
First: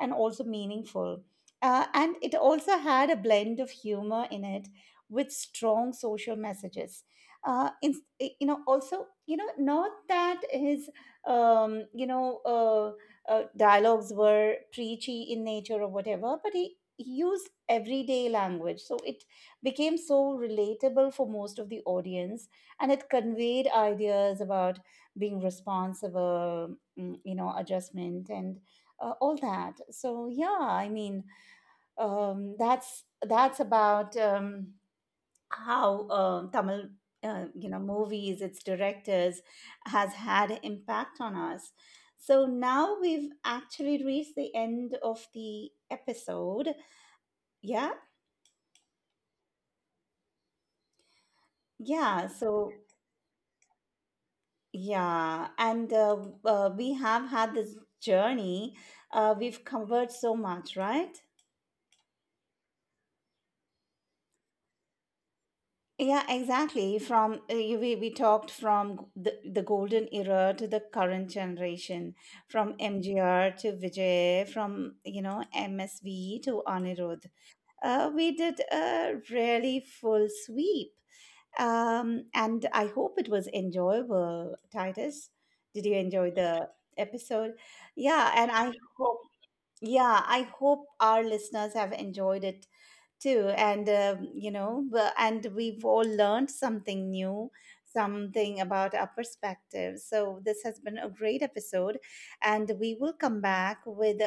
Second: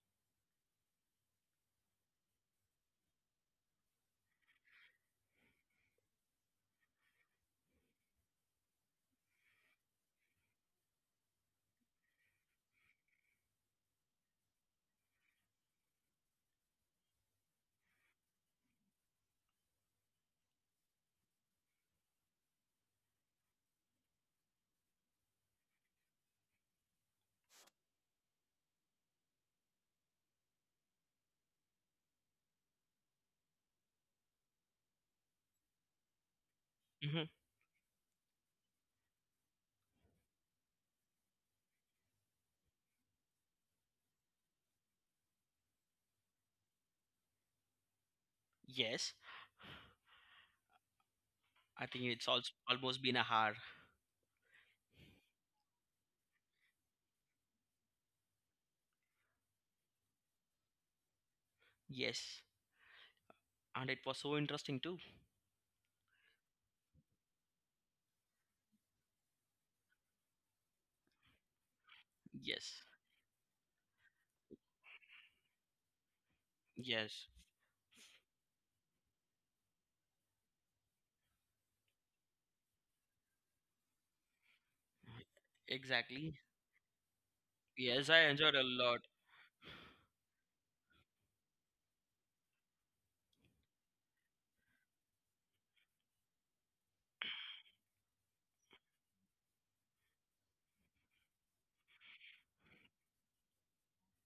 Speaker 1: and also meaningful. And it also had a blend of humor in it with strong social messages uh, in, you know, also, you know, not that his, dialogues were preachy in nature or whatever, but he used everyday language, so it became so relatable for most of the audience, and it conveyed ideas about being responsible, mm, you know, adjustment, and all that. So, yeah, I mean, that's about, how, Tamil,
Speaker 2: Hmm.
Speaker 1: you know, movies, its directors, has had impact on us. So now we've actually reached the end of the episode. Yeah,
Speaker 2: Yes, I think
Speaker 1: yeah.
Speaker 2: it's also
Speaker 1: So
Speaker 2: almost been a hour.
Speaker 1: yeah, and we have had this journey. We've covered so much, right?
Speaker 2: Yes, and it was so interesting too.
Speaker 1: Yeah, exactly. From we talked from the golden era to the current generation, from
Speaker 2: Yes.
Speaker 1: MGR to Vijay, from, you know, MSV to Anirudh.
Speaker 2: Yes,
Speaker 1: We did a really full sweep, and I hope it was enjoyable. Titus, did you enjoy
Speaker 2: exactly.
Speaker 1: the episode?
Speaker 2: Yes, I
Speaker 1: Yeah, and
Speaker 2: enjoyed a
Speaker 1: I
Speaker 2: lot.
Speaker 1: hope, yeah, I hope our listeners have enjoyed it too, and you know, and we've all learned something new, something about our perspective. So this has been a great episode, and we will come back with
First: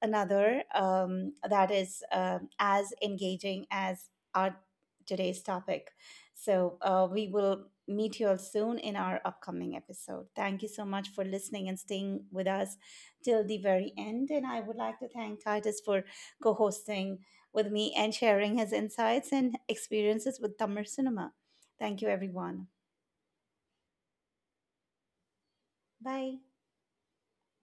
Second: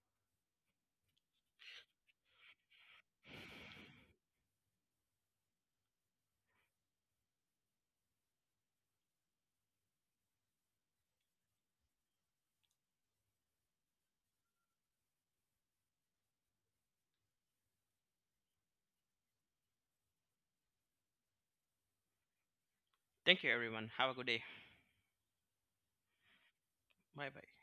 Speaker 1: another, that is, as engaging as our today's topic. So we will meet you all soon in our upcoming episode. Thank you so much for listening and staying with us till the very end, and I would like to thank Titus for co-hosting with me and sharing his insights and experiences with Tamil cinema. Thank you, everyone.
Speaker 2: Thank you, everyone. Have a good day.
Speaker 1: Bye.
Speaker 2: Bye bye.